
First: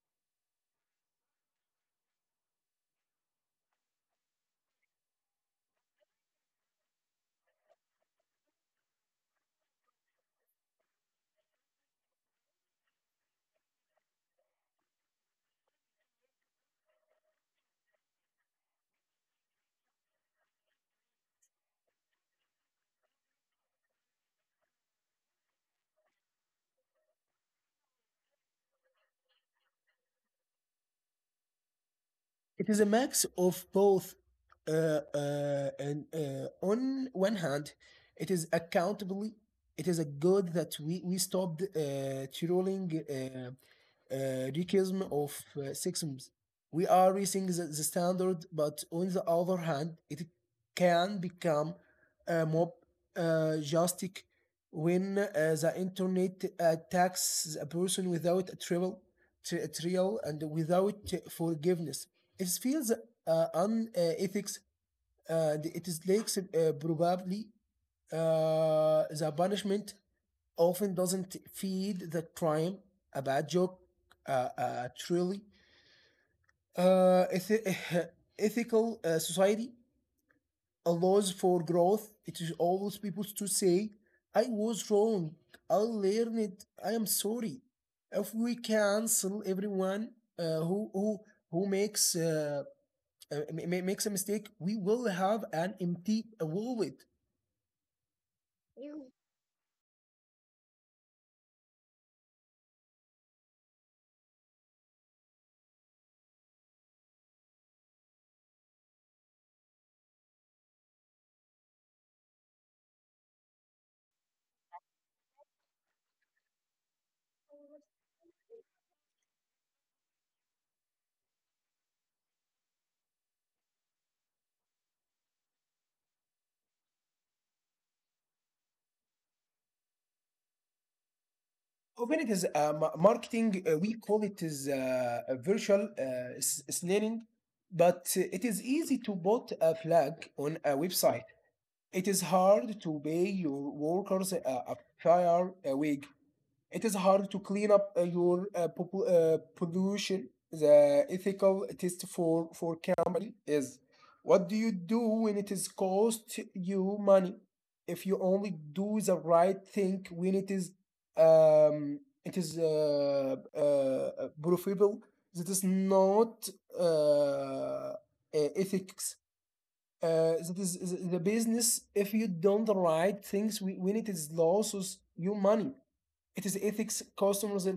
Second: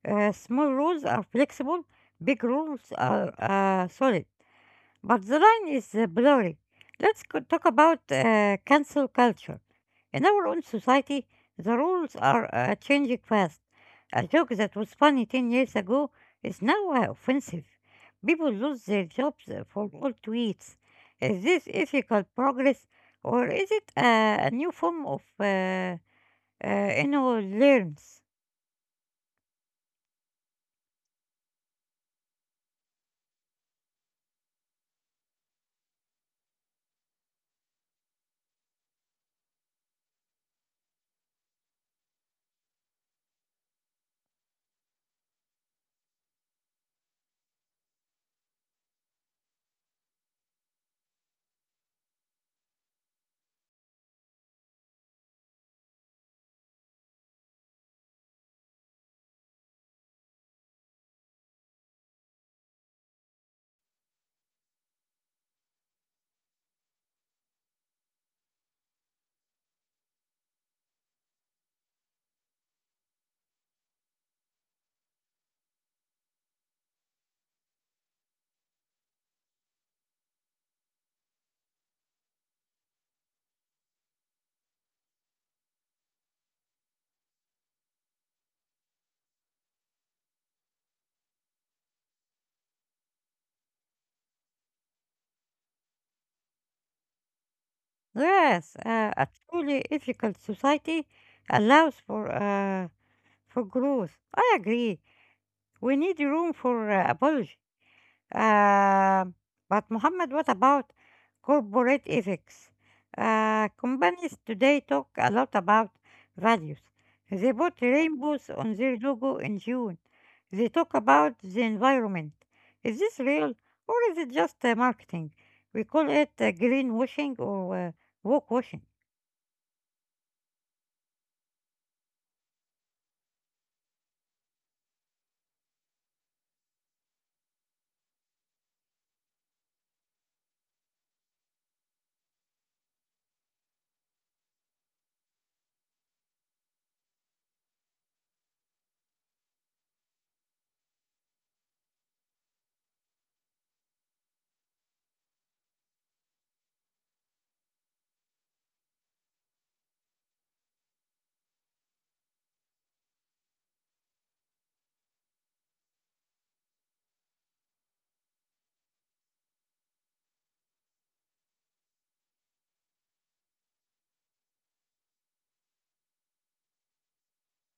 S1: Uh, small rules are flexible. Big rules are uh, solid. But the line is uh, blurry. Let's co- talk about uh, cancel culture. In our own society, the rules are uh, changing fast. A joke that was funny ten years ago is now uh, offensive. People lose their jobs uh, for old tweets. Is this ethical progress or is it uh, a new form of uh, uh, inner learns?
S2: It is a mix of both. Uh, uh, and uh, On one hand, it is accountably, it is a good that we we stopped uh, trolling uh, uh, realism of uh, sexism. We are raising the, the standard, but on the other hand, it can become uh, more uh, justice when uh, the internet attacks a person without a trial, tri- trial and without forgiveness. It feels uh, unethics, uh, and it is like uh, probably uh, the punishment often doesn't feed the crime. A bad joke, uh, uh, truly. Uh, eth- ethical uh, society allows for growth. It is always people to say, I was wrong. I learned. I am sorry. If we cancel everyone uh, who, who, who makes uh, uh, ma- makes a mistake, we will have an empty wallet.
S1: Yes, uh, a truly ethical society allows for, uh, for growth. I agree. We need room for uh, apology. Uh, but Muhammad, what about corporate ethics? Uh, companies today talk a lot about values. They put rainbows on their logo in June. They talk about the environment. Is this real or is it just uh, marketing? We call it uh, greenwashing or uh, woke washing.
S2: Often it is uh, ma- marketing. Uh, we call it is uh, a virtual uh, s- snaring, but uh, it is easy to put a flag on a website. It is hard to pay your workers uh, a fair uh, wage. It is hard to clean up uh, your uh, popu- uh, pollution. The ethical test for for company is what do you do when it is cost you money? If you only do the right thing when it is um, it is uh, uh, profitable, that is not uh, uh, ethics, uh, that is, is the business. If you don't write things we- when it is losses your money, it is ethics. Customers uh,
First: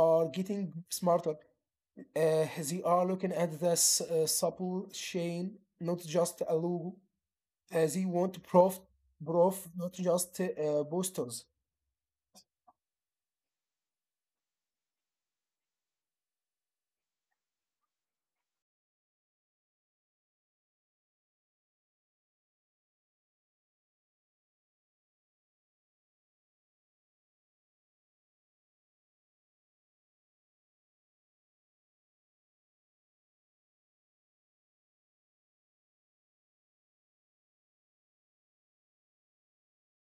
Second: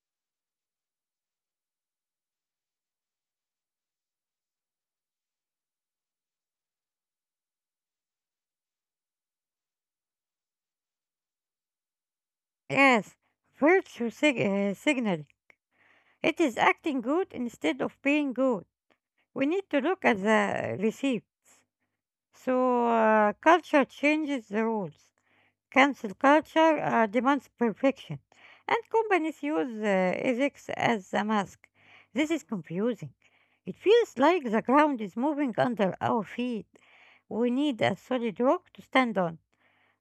S2: are getting smarter. Uh, they are looking at the s- uh, supple chain, not just a logo. Uh, they want proof, proof, not just uh, posters.
S1: Yes, virtue sig- uh, signaling. It is acting good instead of being good. We need to look at the receipt. So, uh, culture changes the rules. Cancel culture uh, demands perfection, and companies use uh, ethics as a mask. This is confusing. It feels like the ground is moving under our feet. We need a solid rock to stand on.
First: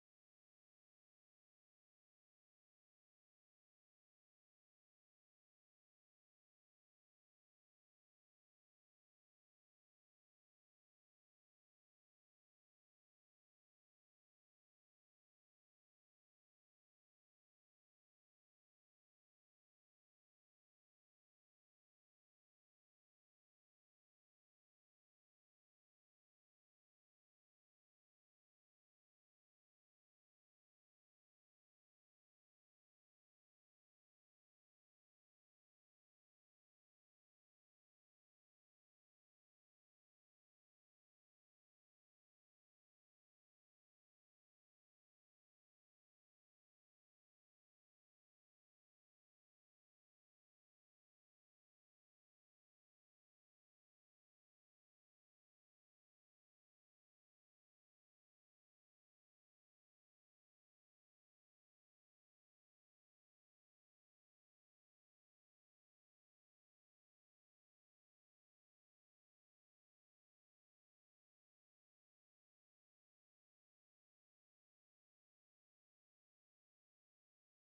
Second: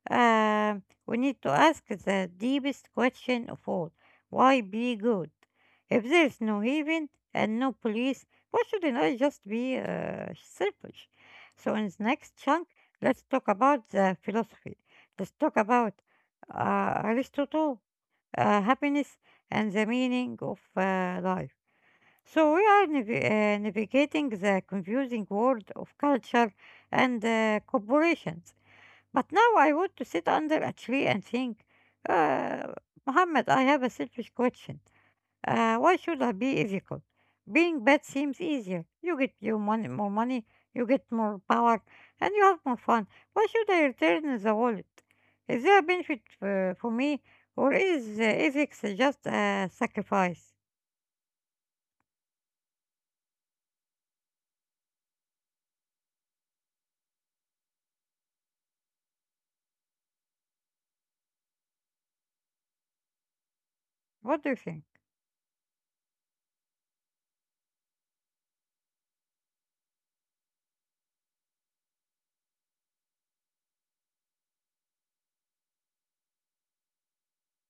S1: Uh, we need to ask the deepest question of all: why be good? If there is no heaven and no police, why shouldn't I just be uh, selfish? So, in the next chunk, let's talk about the philosophy. Let's talk about uh, Aristotle, uh, happiness, and the meaning of uh, life. So, we are nav- uh, navigating the confusing world of culture and uh, corporations. But now I want to sit under a tree and think, uh, Muhammad, I have a selfish question. Uh, why should I be ethical? Being bad seems easier. You get your money, more money, you get more power, and you have more fun. Why should I return the wallet? Is there a benefit uh, for me, or is uh, ethics just a sacrifice? What do you think?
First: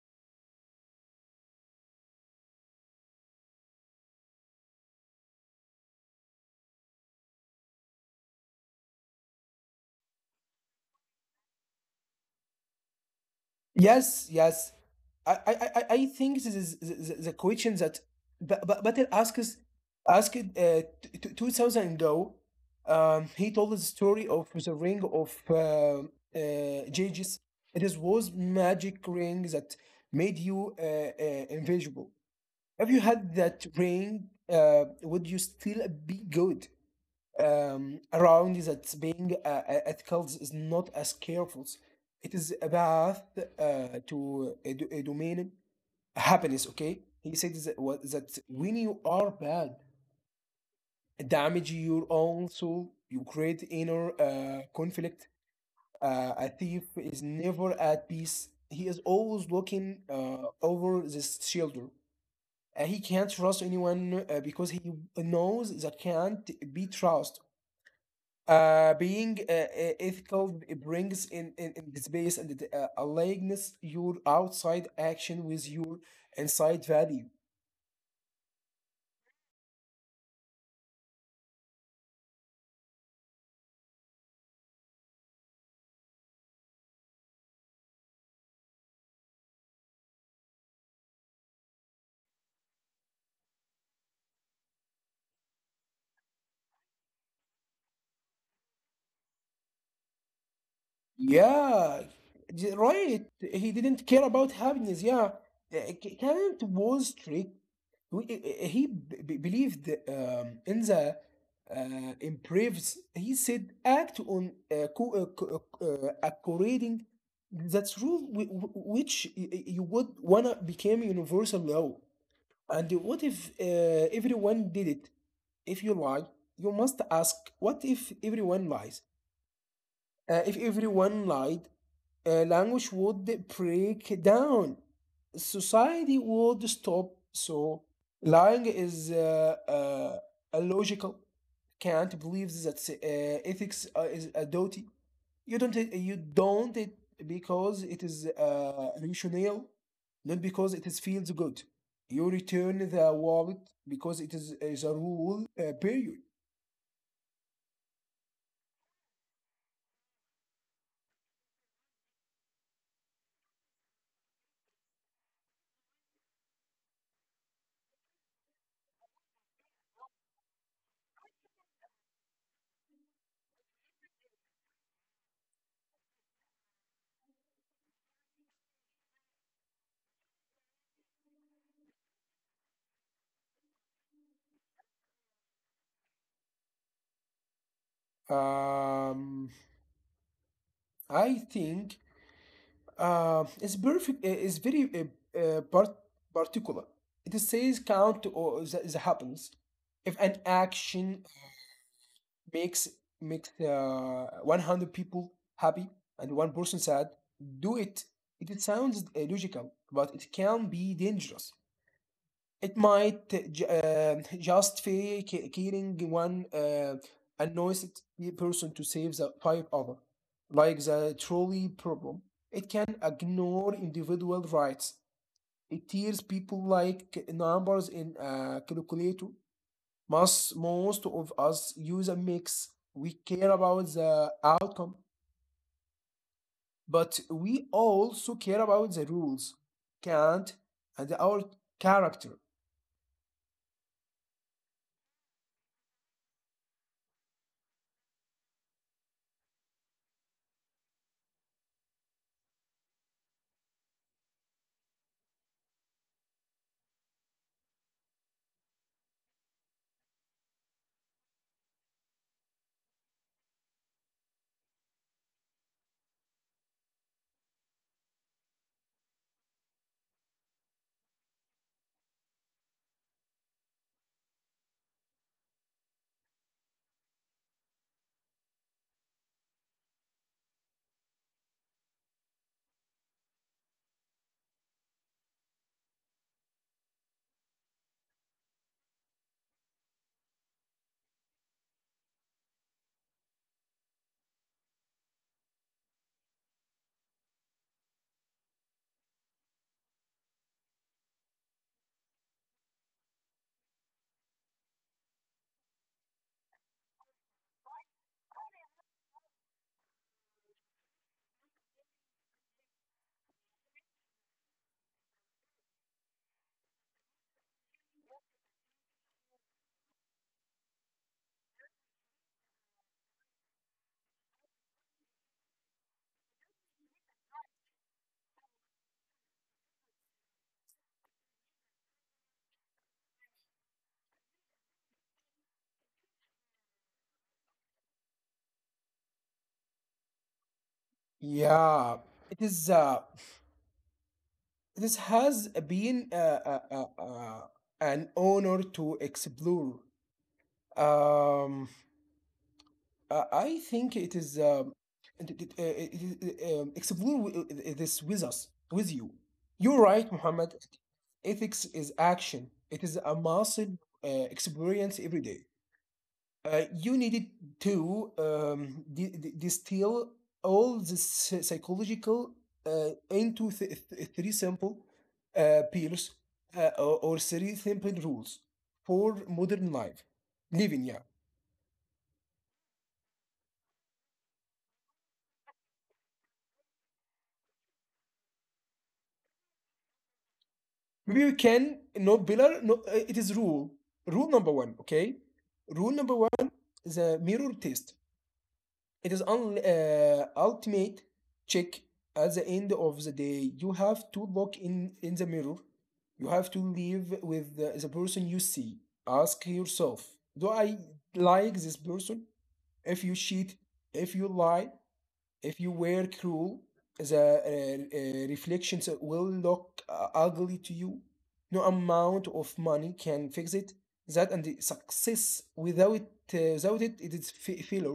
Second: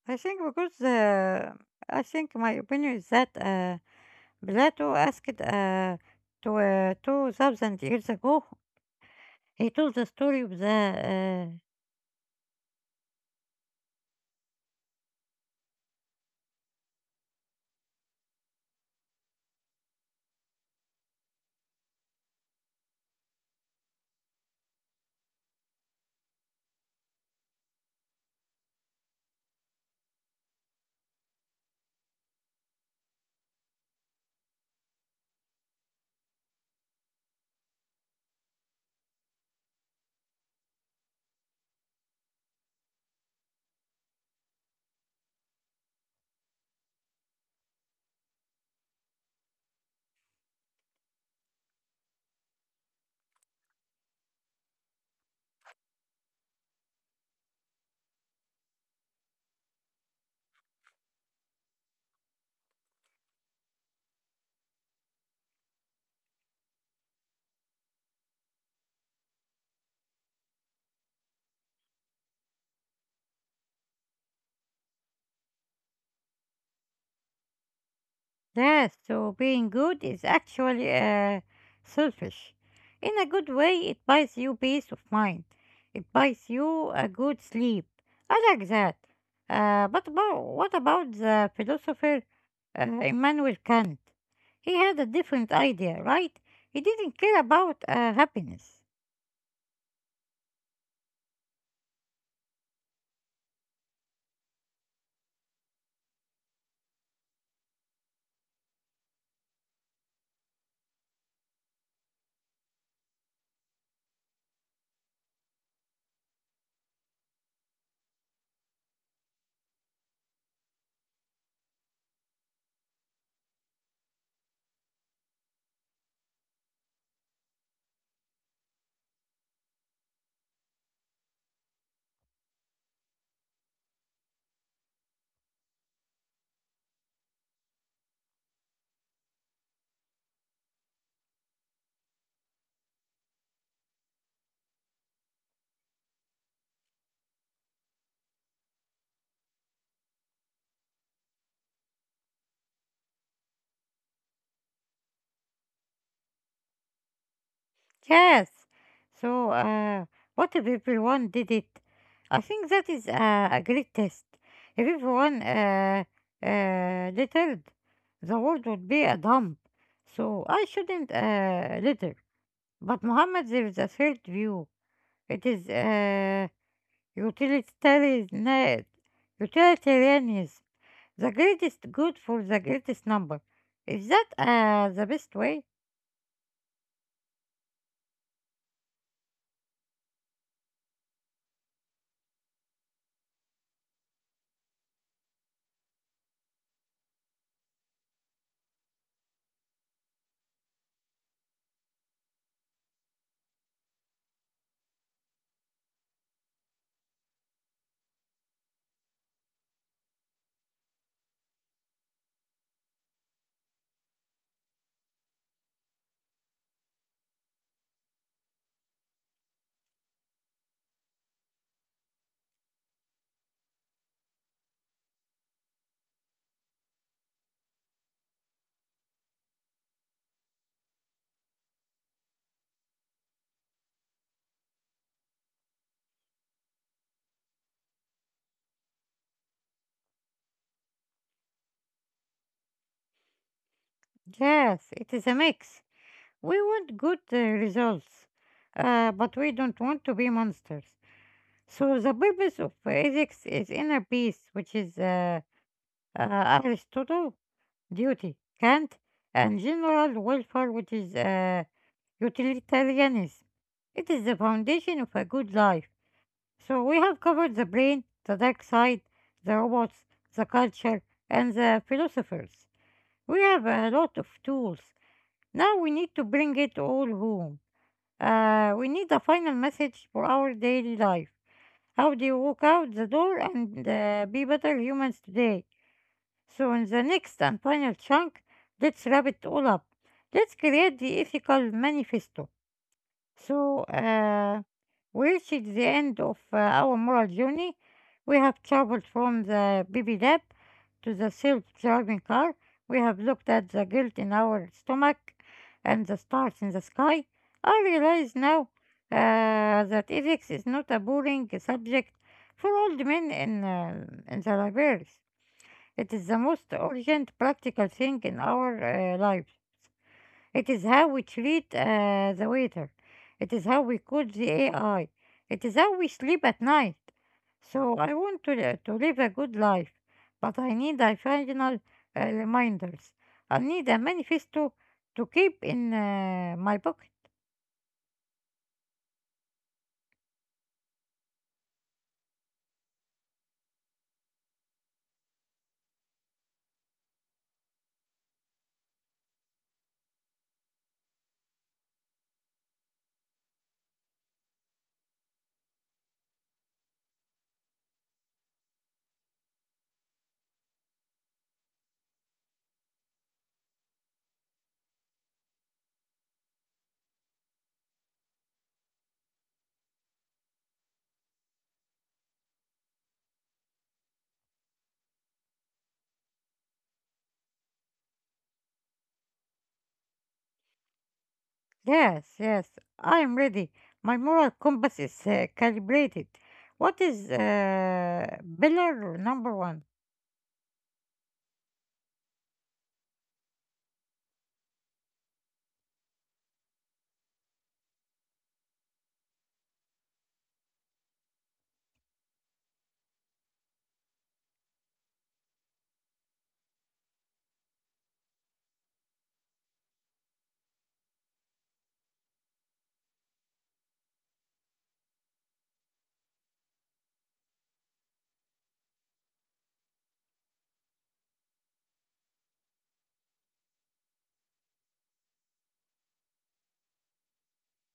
S1: I think because uh, I think my opinion is that. Uh, Plato asked uh, to uh, two thousand years ago, he told the story of the uh,
S2: Yes, yes. I, I, I I- I think this is the, the the question that Ba- Ba- Batel asks asked uh, t- t- two thousand ago. Um, he told the story of the ring of uh, uh, Jages. It is was magic ring that made you uh, uh, invisible. If you had that ring, uh, would you still be good? Um, around that, being uh, uh, ethical is not as careful. It is a path uh, to a, do- a domain happiness. Okay, he said that, wa- that when you are bad, damage your own soul, you create inner uh, conflict. Uh, a thief is never at peace. He is always looking uh, over his shoulder. Uh, he can't trust anyone uh, because he knows that can't be trust. Uh, being uh, uh, ethical, it brings in, in, in the space, and it, uh, aligns your outside action with your inside value.
S1: death. So being good is actually uh, selfish. In a good way, it buys you peace of mind. It buys you a good sleep. I like that. Uh, but about, what about the philosopher uh, Immanuel Kant? He had a different idea, right? He didn't care about uh, happiness.
S2: Yeah, j- right. He didn't care about happiness. Yeah. Uh, K- Kant was strict. We- uh, uh, He b- b- believed um, in the uh, improves. He said, act on uh, co- uh, co- uh, according that rule, whi- whi- which y- y- you would wanna become universal law. And what if uh, everyone did it? If you lie, you must ask, what if everyone lies? Uh, if everyone lied, uh, language would break down. Society would stop. So lying is uh, uh, illogical. Can't believe that uh, ethics uh, is a duty. You don't. uh, You don't it because it is uh, rational, not because it is feels good. You return the wallet because it is, is a rule. Uh, period.
S1: Yes. So, uh, what if everyone did it? I think that is a, a great test. If everyone uh, uh, littered, the world would be a dump. So I shouldn't uh, litter. But Muhammad, there is a third view. It is uh, utilitarian, utilitarianism, the greatest good for the greatest number. Is that uh, the best way?
S2: Um, I think Uh, it's perfect. uh, It's very uh, uh, part- particular. It says count or the, the happens. If an action makes makes uh, one hundred people happy and one person sad, do it. It sounds uh, logical, but it can be dangerous. It might uh, ju- uh, just be ki- killing one uh, annoyed person to save the five other. Like the trolley problem, it can ignore individual rights. It tears people like uh, numbers in a calculator. Most, most of us use a mix. We care about the outcome, but we also care about the rules, can't, and our character.
S1: Yes, it is a mix. We want good uh, results, uh, but we don't want to be monsters. So the purpose of ethics is inner peace, which is uh, uh, Aristotle; duty, Kant; and general welfare, which is uh, utilitarianism. It is the foundation of a good life. So we have covered the brain, the dark side, the robots, the culture, and the philosophers. We have a lot of tools. Now we need to bring it all home. Uh, we need a final message for our daily life. How do you walk out the door and uh, be better humans today? So, in the next and final chunk, let's wrap it all up. Let's create the ethical manifesto. So, uh, we reached the end of uh, our moral journey. We have traveled from the baby lab to the self driving car. We have looked at the guilt in our stomach and the stars in the sky. I realize now uh, that ethics is not a boring subject for old men in, uh, in the libraries. It is the most urgent practical thing in our uh, lives. It is how we treat uh, the waiter. It is how we code the A I. It is how we sleep at night. So I want to, li- to live a good life, but I need a final uh, reminders. I need a manifesto to keep in uh, my pocket.
S2: Yeah, it is. Uh, This has been uh, uh, uh, uh, an honor to explore. Um, uh, I think it is um, it- it- uh, it- it- um, explore wi- uh, uh, this with us, with you. You're right, Muhammad. Ethics is action. It is a muscle uh, experience every day. Uh, you needed to um, di- di- distill all this psy- psychological uh, into th- th- three simple uh, pillars uh, or, or three simple rules for modern life living. Yeah,
S1: Yes, yes, I am ready. My moral compass is uh, calibrated. What is uh, pillar number one?
S2: maybe we can no pillar. No, uh, it is rule. Rule number one. Okay, rule number one: the mirror test. It is un- uh, ultimate check at the end of the day. You have to look in, in the mirror. You have to live with the, the person you see. Ask yourself, do I like this person? If you cheat, if you lie, if you were cruel, the uh, uh, reflections will look uh, ugly to you. No amount of money can fix it. That and the success without it, uh, without it, it is failure.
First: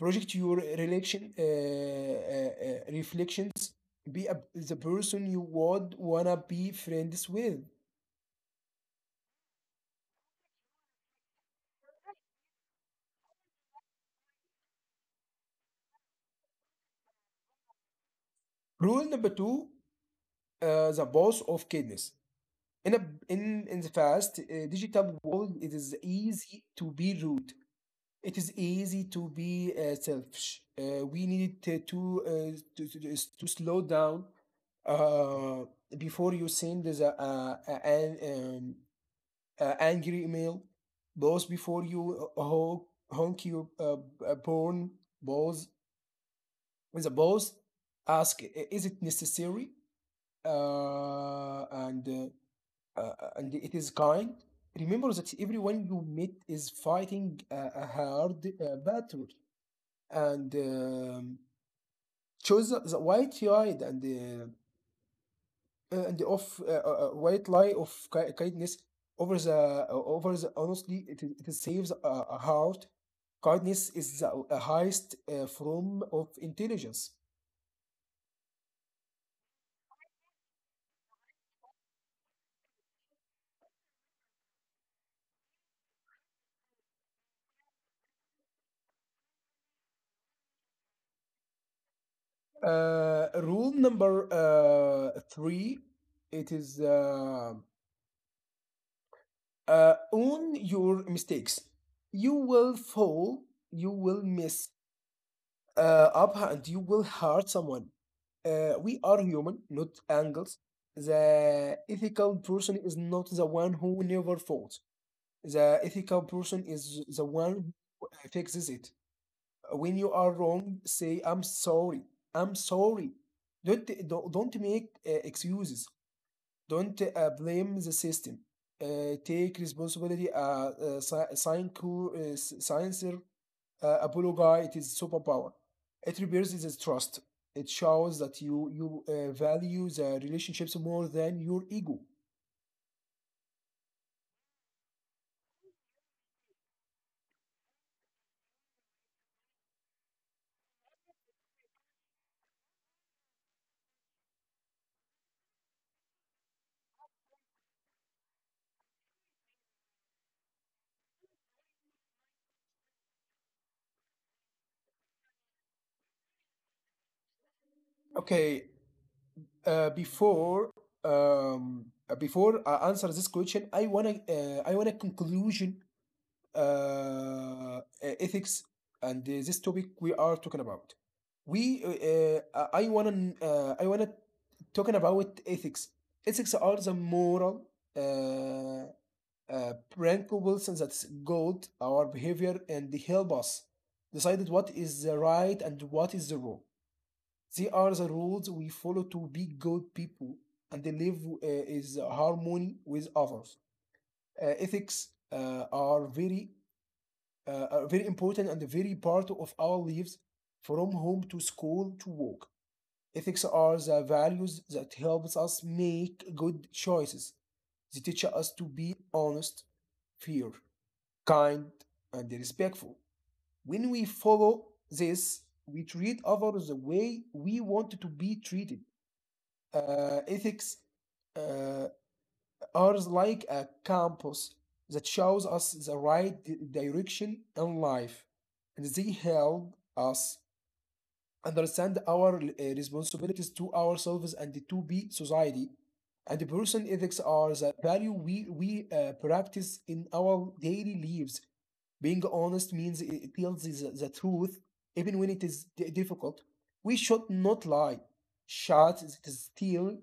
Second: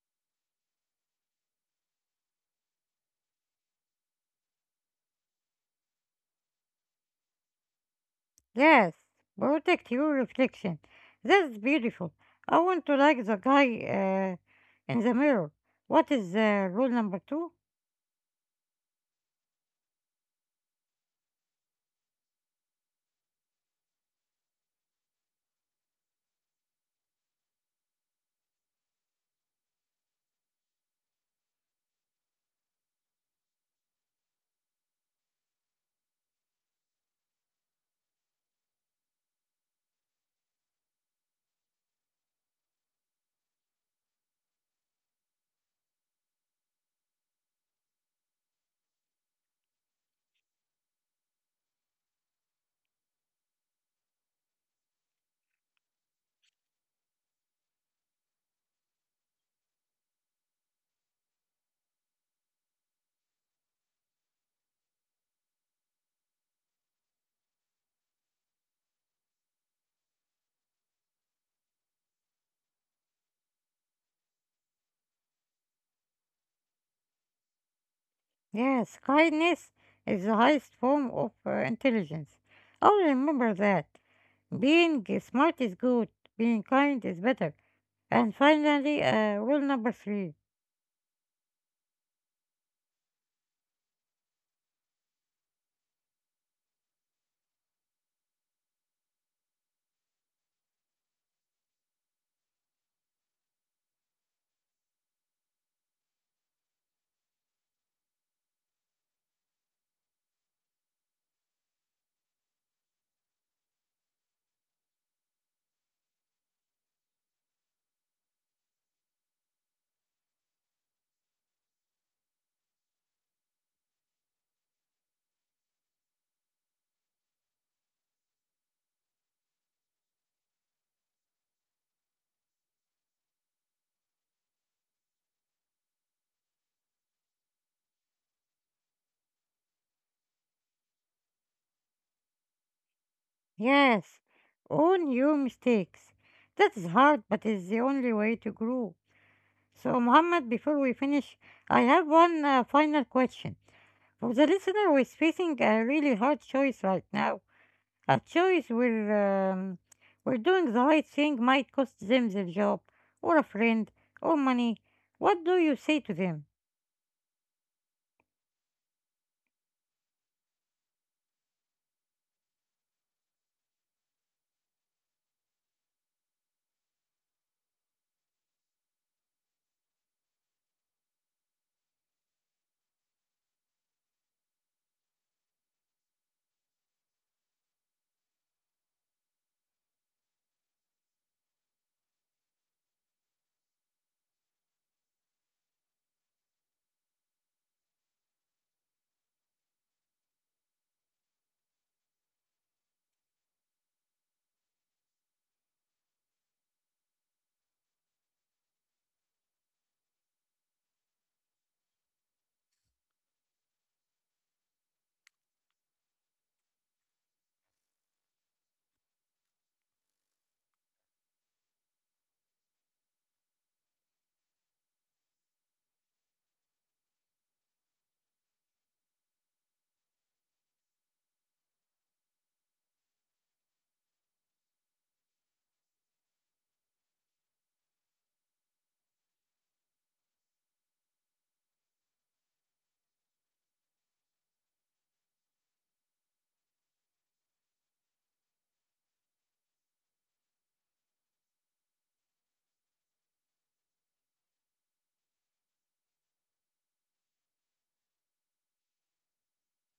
S2: Project your relation uh, uh, uh, reflections. Be a, the person you would wanna be friends with.
S1: Yes, protect your reflection. That's beautiful. I want to like the guy uh, in the mirror. What is uh, rule number two?
S2: Rule number two, uh, the boss of kindness. In a, in in the fast uh, digital world, it is easy to be rude. It is easy to be uh, selfish. Uh, we need to to, uh, to, to to slow down. uh, Before you send the uh, uh, an um, uh, angry email, boss. Before you uh, honk, honk your uh, uh, porn balls with a boss, ask, "I- "is it necessary uh, and uh, uh, and it is kind." Remember that everyone you meet is fighting a, a hard uh, battle, and um, choose the the white eyed and uh, uh, and of uh, uh, uh, white lie of ki- kindness over the, uh, over the honestly. It, is- it saves a, a heart. Kindness is the a highest uh, form of intelligence.
S1: Yes, kindness is the highest form of uh, intelligence. I'll remember that. Being smart is good, being kind is better. And finally, uh, rule number three.
S2: Uh, rule number uh, three, it is uh, uh, own your mistakes. You will fall, you will miss uh, up, and you will hurt someone. Uh, we are human, not angels. The ethical person is not the one who never fought. The ethical person is the one who fixes it. When you are wrong, say, I'm sorry. I'm sorry. Don't, don't don't make uh, excuses. Don't uh, blame the system. Uh, take responsibility. Uh, uh, sci- science, cur- uh, s- science uh, Apollo guy, it is superpower. It reveals his trust. It shows that you you uh, value the relationships more than your ego.
S1: Yes, own your mistakes. That is hard, but it's the only way to grow. So, Mohammed, before we finish, I have one uh, final question. For the listener who is facing a really hard choice right now, a choice where, um, where doing the right thing might cost them their job, or a friend, or money, what do you say to them?
S2: Okay, uh, before um, uh, before I answer this question, I wanna uh, I wanna conclusion uh, e-, ethics and uh, this topic we are talking about. We uh, uh, I wanna uh, I wanna talking about ethics. Ethics are the moral uh, uh, Branko Wilson, that's gold, our behavior, and they help us decided what is the right and what is the wrong. They are the rules we follow to be good people, and they live uh, is harmony with others. Uh, ethics uh, are very uh, are very important and very part of our lives from home to school to work. Ethics are the values that helps us make good choices. They teach us to be honest, fair, kind, and respectful. When we follow this, we treat others the way we want to be treated. Uh, ethics uh, are like a compass that shows us the right di- direction in life, and they help us understand our uh, responsibilities to ourselves and to be society. And the person ethics are the value we we uh, practice in our daily lives. Being honest means it tells the, the truth even when it is di- difficult. We should not lie. Shut is is still.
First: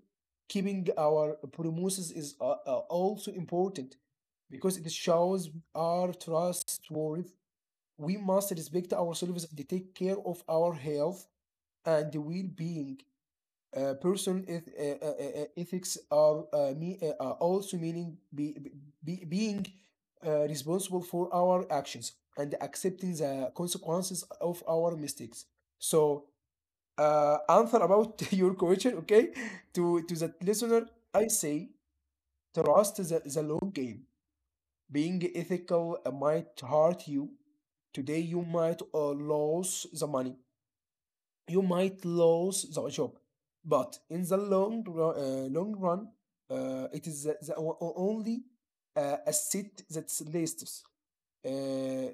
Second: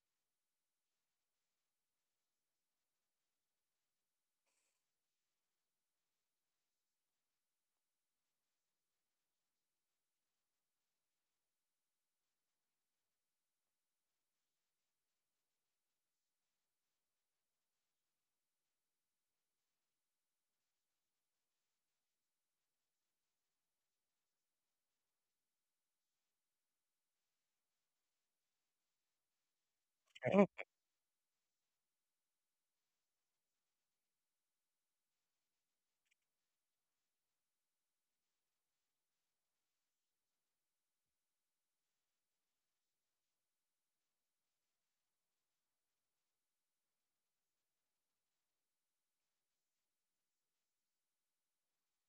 S2: Keeping our promises is uh, uh, also important because it shows our trustworth. We must respect ourselves and take care of our health and well-being. Uh, personal eth- uh, uh, uh, uh, ethics are uh, me- uh, are also meaning be- be- being uh, responsible for our actions and accepting the consequences of our mistakes. So, uh, answer about your question, okay? To to that
S1: Uh,
S2: listener, I say trust the, the long game. Being ethical might hurt you today. You might uh, lose the money, you might lose the job, but in the long run, uh, long run, uh, it is the, the o- o- only uh, asset that's lasts. Uh,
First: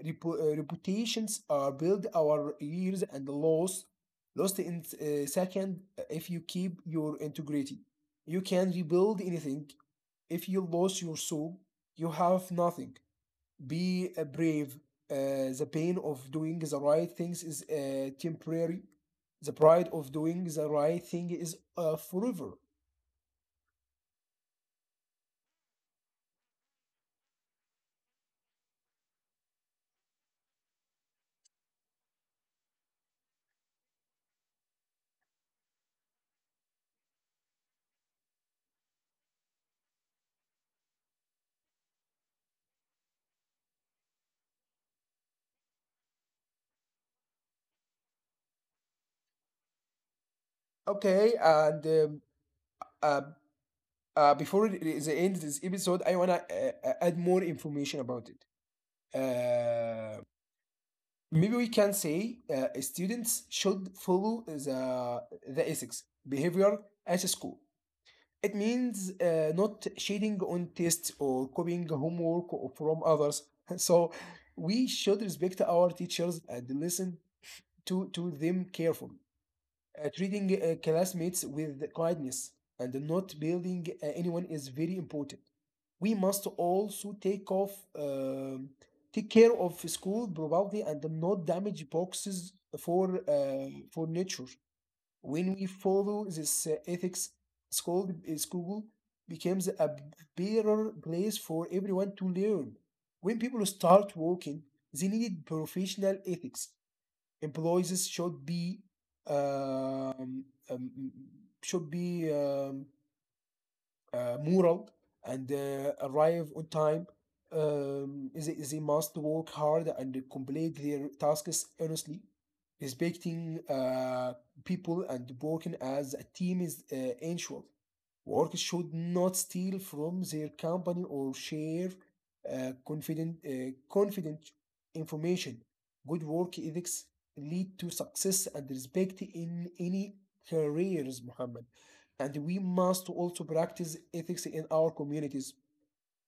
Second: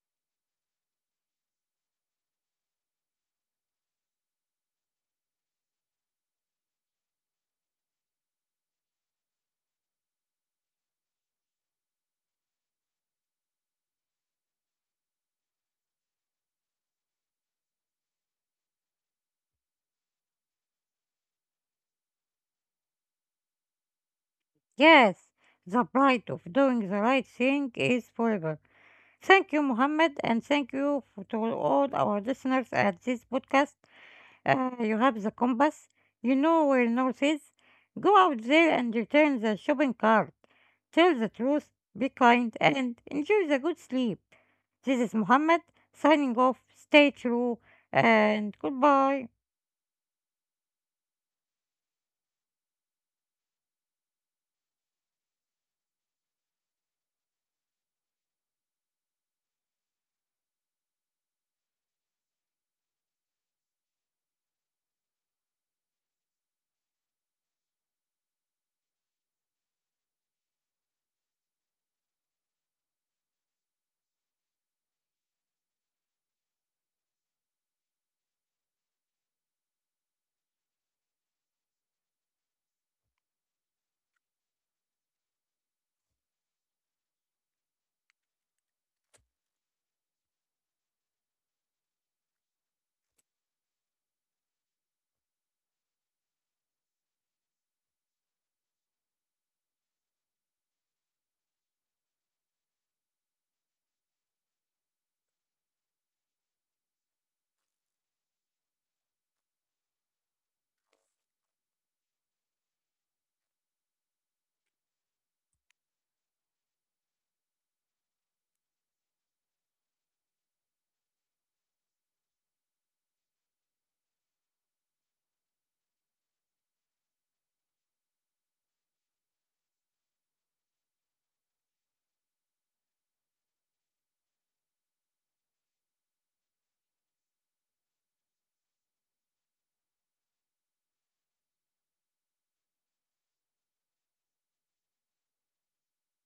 S2: repu- uh, Reputations are built our years and lost, lost in uh, second. uh, If you keep your integrity, you can rebuild anything. If you lose your soul, you have nothing. Be uh, brave. Uh, the pain of doing the right things is uh, temporary. The pride of doing the right thing is uh, forever.
S1: yes, the pride of doing the right thing is forever. Thank you, Mohammed, and thank you for, to all our listeners at this podcast. Uh, you have the compass. You know where north is. Go out there and return the shopping cart. Tell the truth, be kind, and enjoy the good sleep. This is Muhammad signing off. Stay true and goodbye.
S2: Okay, and um, uh, uh, before it- is the end of this episode, I wanna uh, uh, add more information about it. Uh, Maybe we can say uh, students should follow the the ethics behavior at school. It means uh, not cheating on tests or copying homework o- from others. So we should respect our teachers and listen to, to them carefully. Uh, treating uh, classmates with kindness and not building uh, anyone is very important. We must also take off, um, take care of school property and not damage boxes for uh, for nature. When we follow this uh, ethics, school uh, school becomes a better place for everyone to learn. When people start working, they need professional ethics. Employees should be um, um, should be um, uh, moral and uh, arrive on time. Um, they, they must work hard and complete their tasks honestly. Respecting uh, people and working as a team is uh, essential. Workers should not steal from their company or share uh, confident, uh, confident information. Good work ethics lead to success and respect in any careers, Muhammad. And we must also practice ethics in our communities.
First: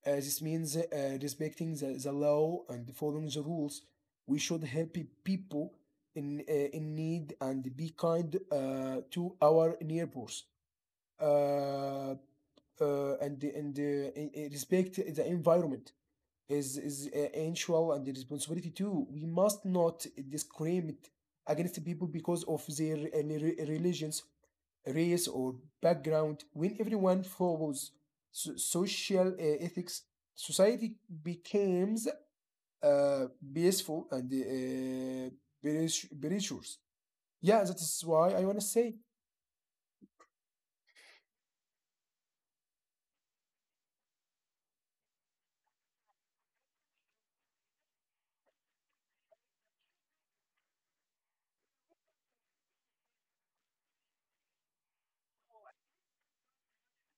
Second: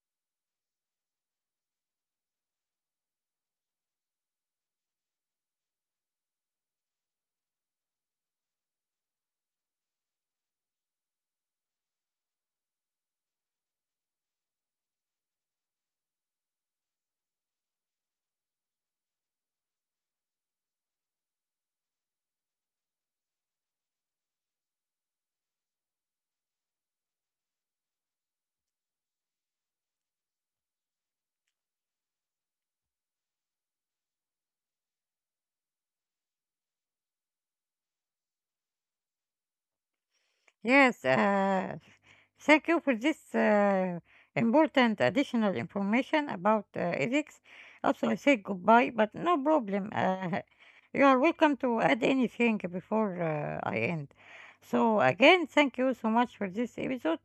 S2: Uh, this means uh, respecting the, the law and following the rules. We should help people in, uh, in need and be kind uh, to our neighbors. Uh, uh, and the- and uh, I- I- Respect the environment is is uh, essential and the responsibility too. We must not discriminate against people because of their uh, re- religions, race, or background. When everyone follows so- social uh, ethics, society becomes uh, peaceful and uh, virtu- virtuous. Yeah, that is why I want to say.
S1: Yes, uh, thank you for this uh, important additional information about uh, ethics. Also, I say goodbye, but no problem. Uh, you are welcome to add anything before uh, I end. So, again, thank you so much for this episode.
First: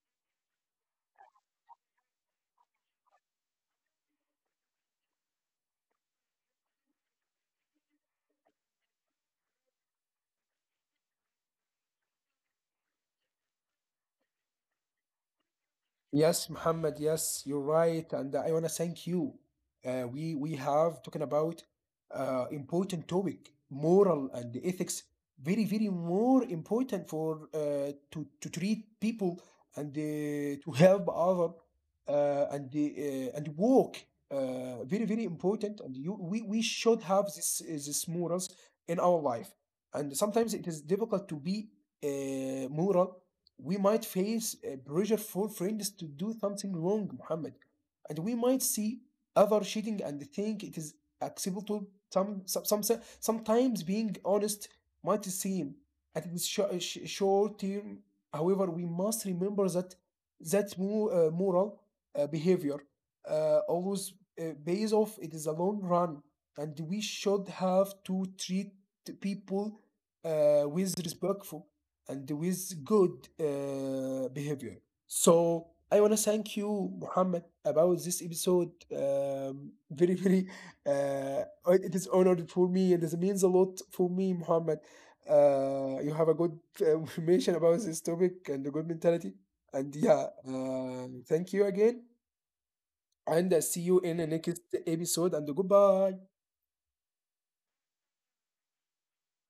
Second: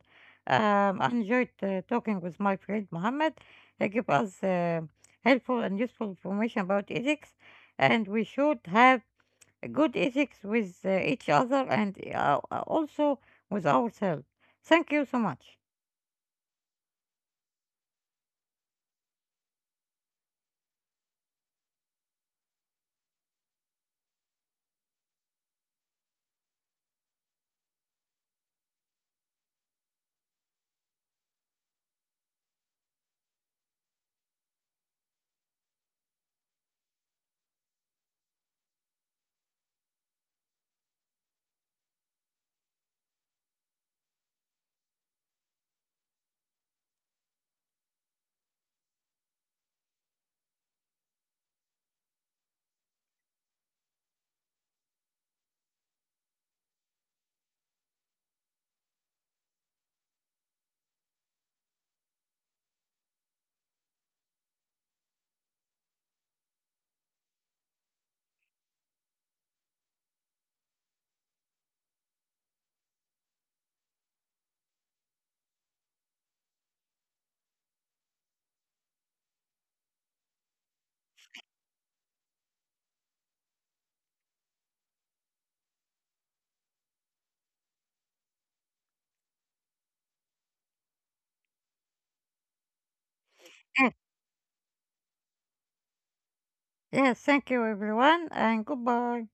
S1: Um, I enjoyed uh, talking with my friend Mohammed. He gave us uh, helpful and useful information about ethics, and we should have good ethics with uh, each other and uh, also with ourselves. Thank you so much.
S2: Yes, Muhammad, yes, you're right. And I want to thank you. Uh, we, we have talking about uh, important topic, moral and ethics, very, very more important for uh, to, to treat people and uh, to help other uh, and the uh, and work. Uh, very, very important. And you, we, we should have this, this morals in our life. And sometimes it is difficult to be uh, moral. We might face uh, pressure for friends to do something wrong, Muhammad, and we might see other cheating and think it is acceptable. To Some, some, some sometimes being honest might seem at its sho- sh- short term. However, we must remember that that mo- uh, moral uh, behavior uh, always uh, pays off. It is a long run, and we should have to treat people uh, with respect and with good uh, behavior. So I want to thank you, Muhammad, about this episode. Um, very, very, uh, it is honored for me, and it means a lot for me, Muhammad. Uh, you have a good uh, information about this topic and a good mentality. And yeah, uh, thank you again, and I see you
S1: Yes,
S2: in the next episode. And goodbye.
S1: yes, thank you everyone and goodbye.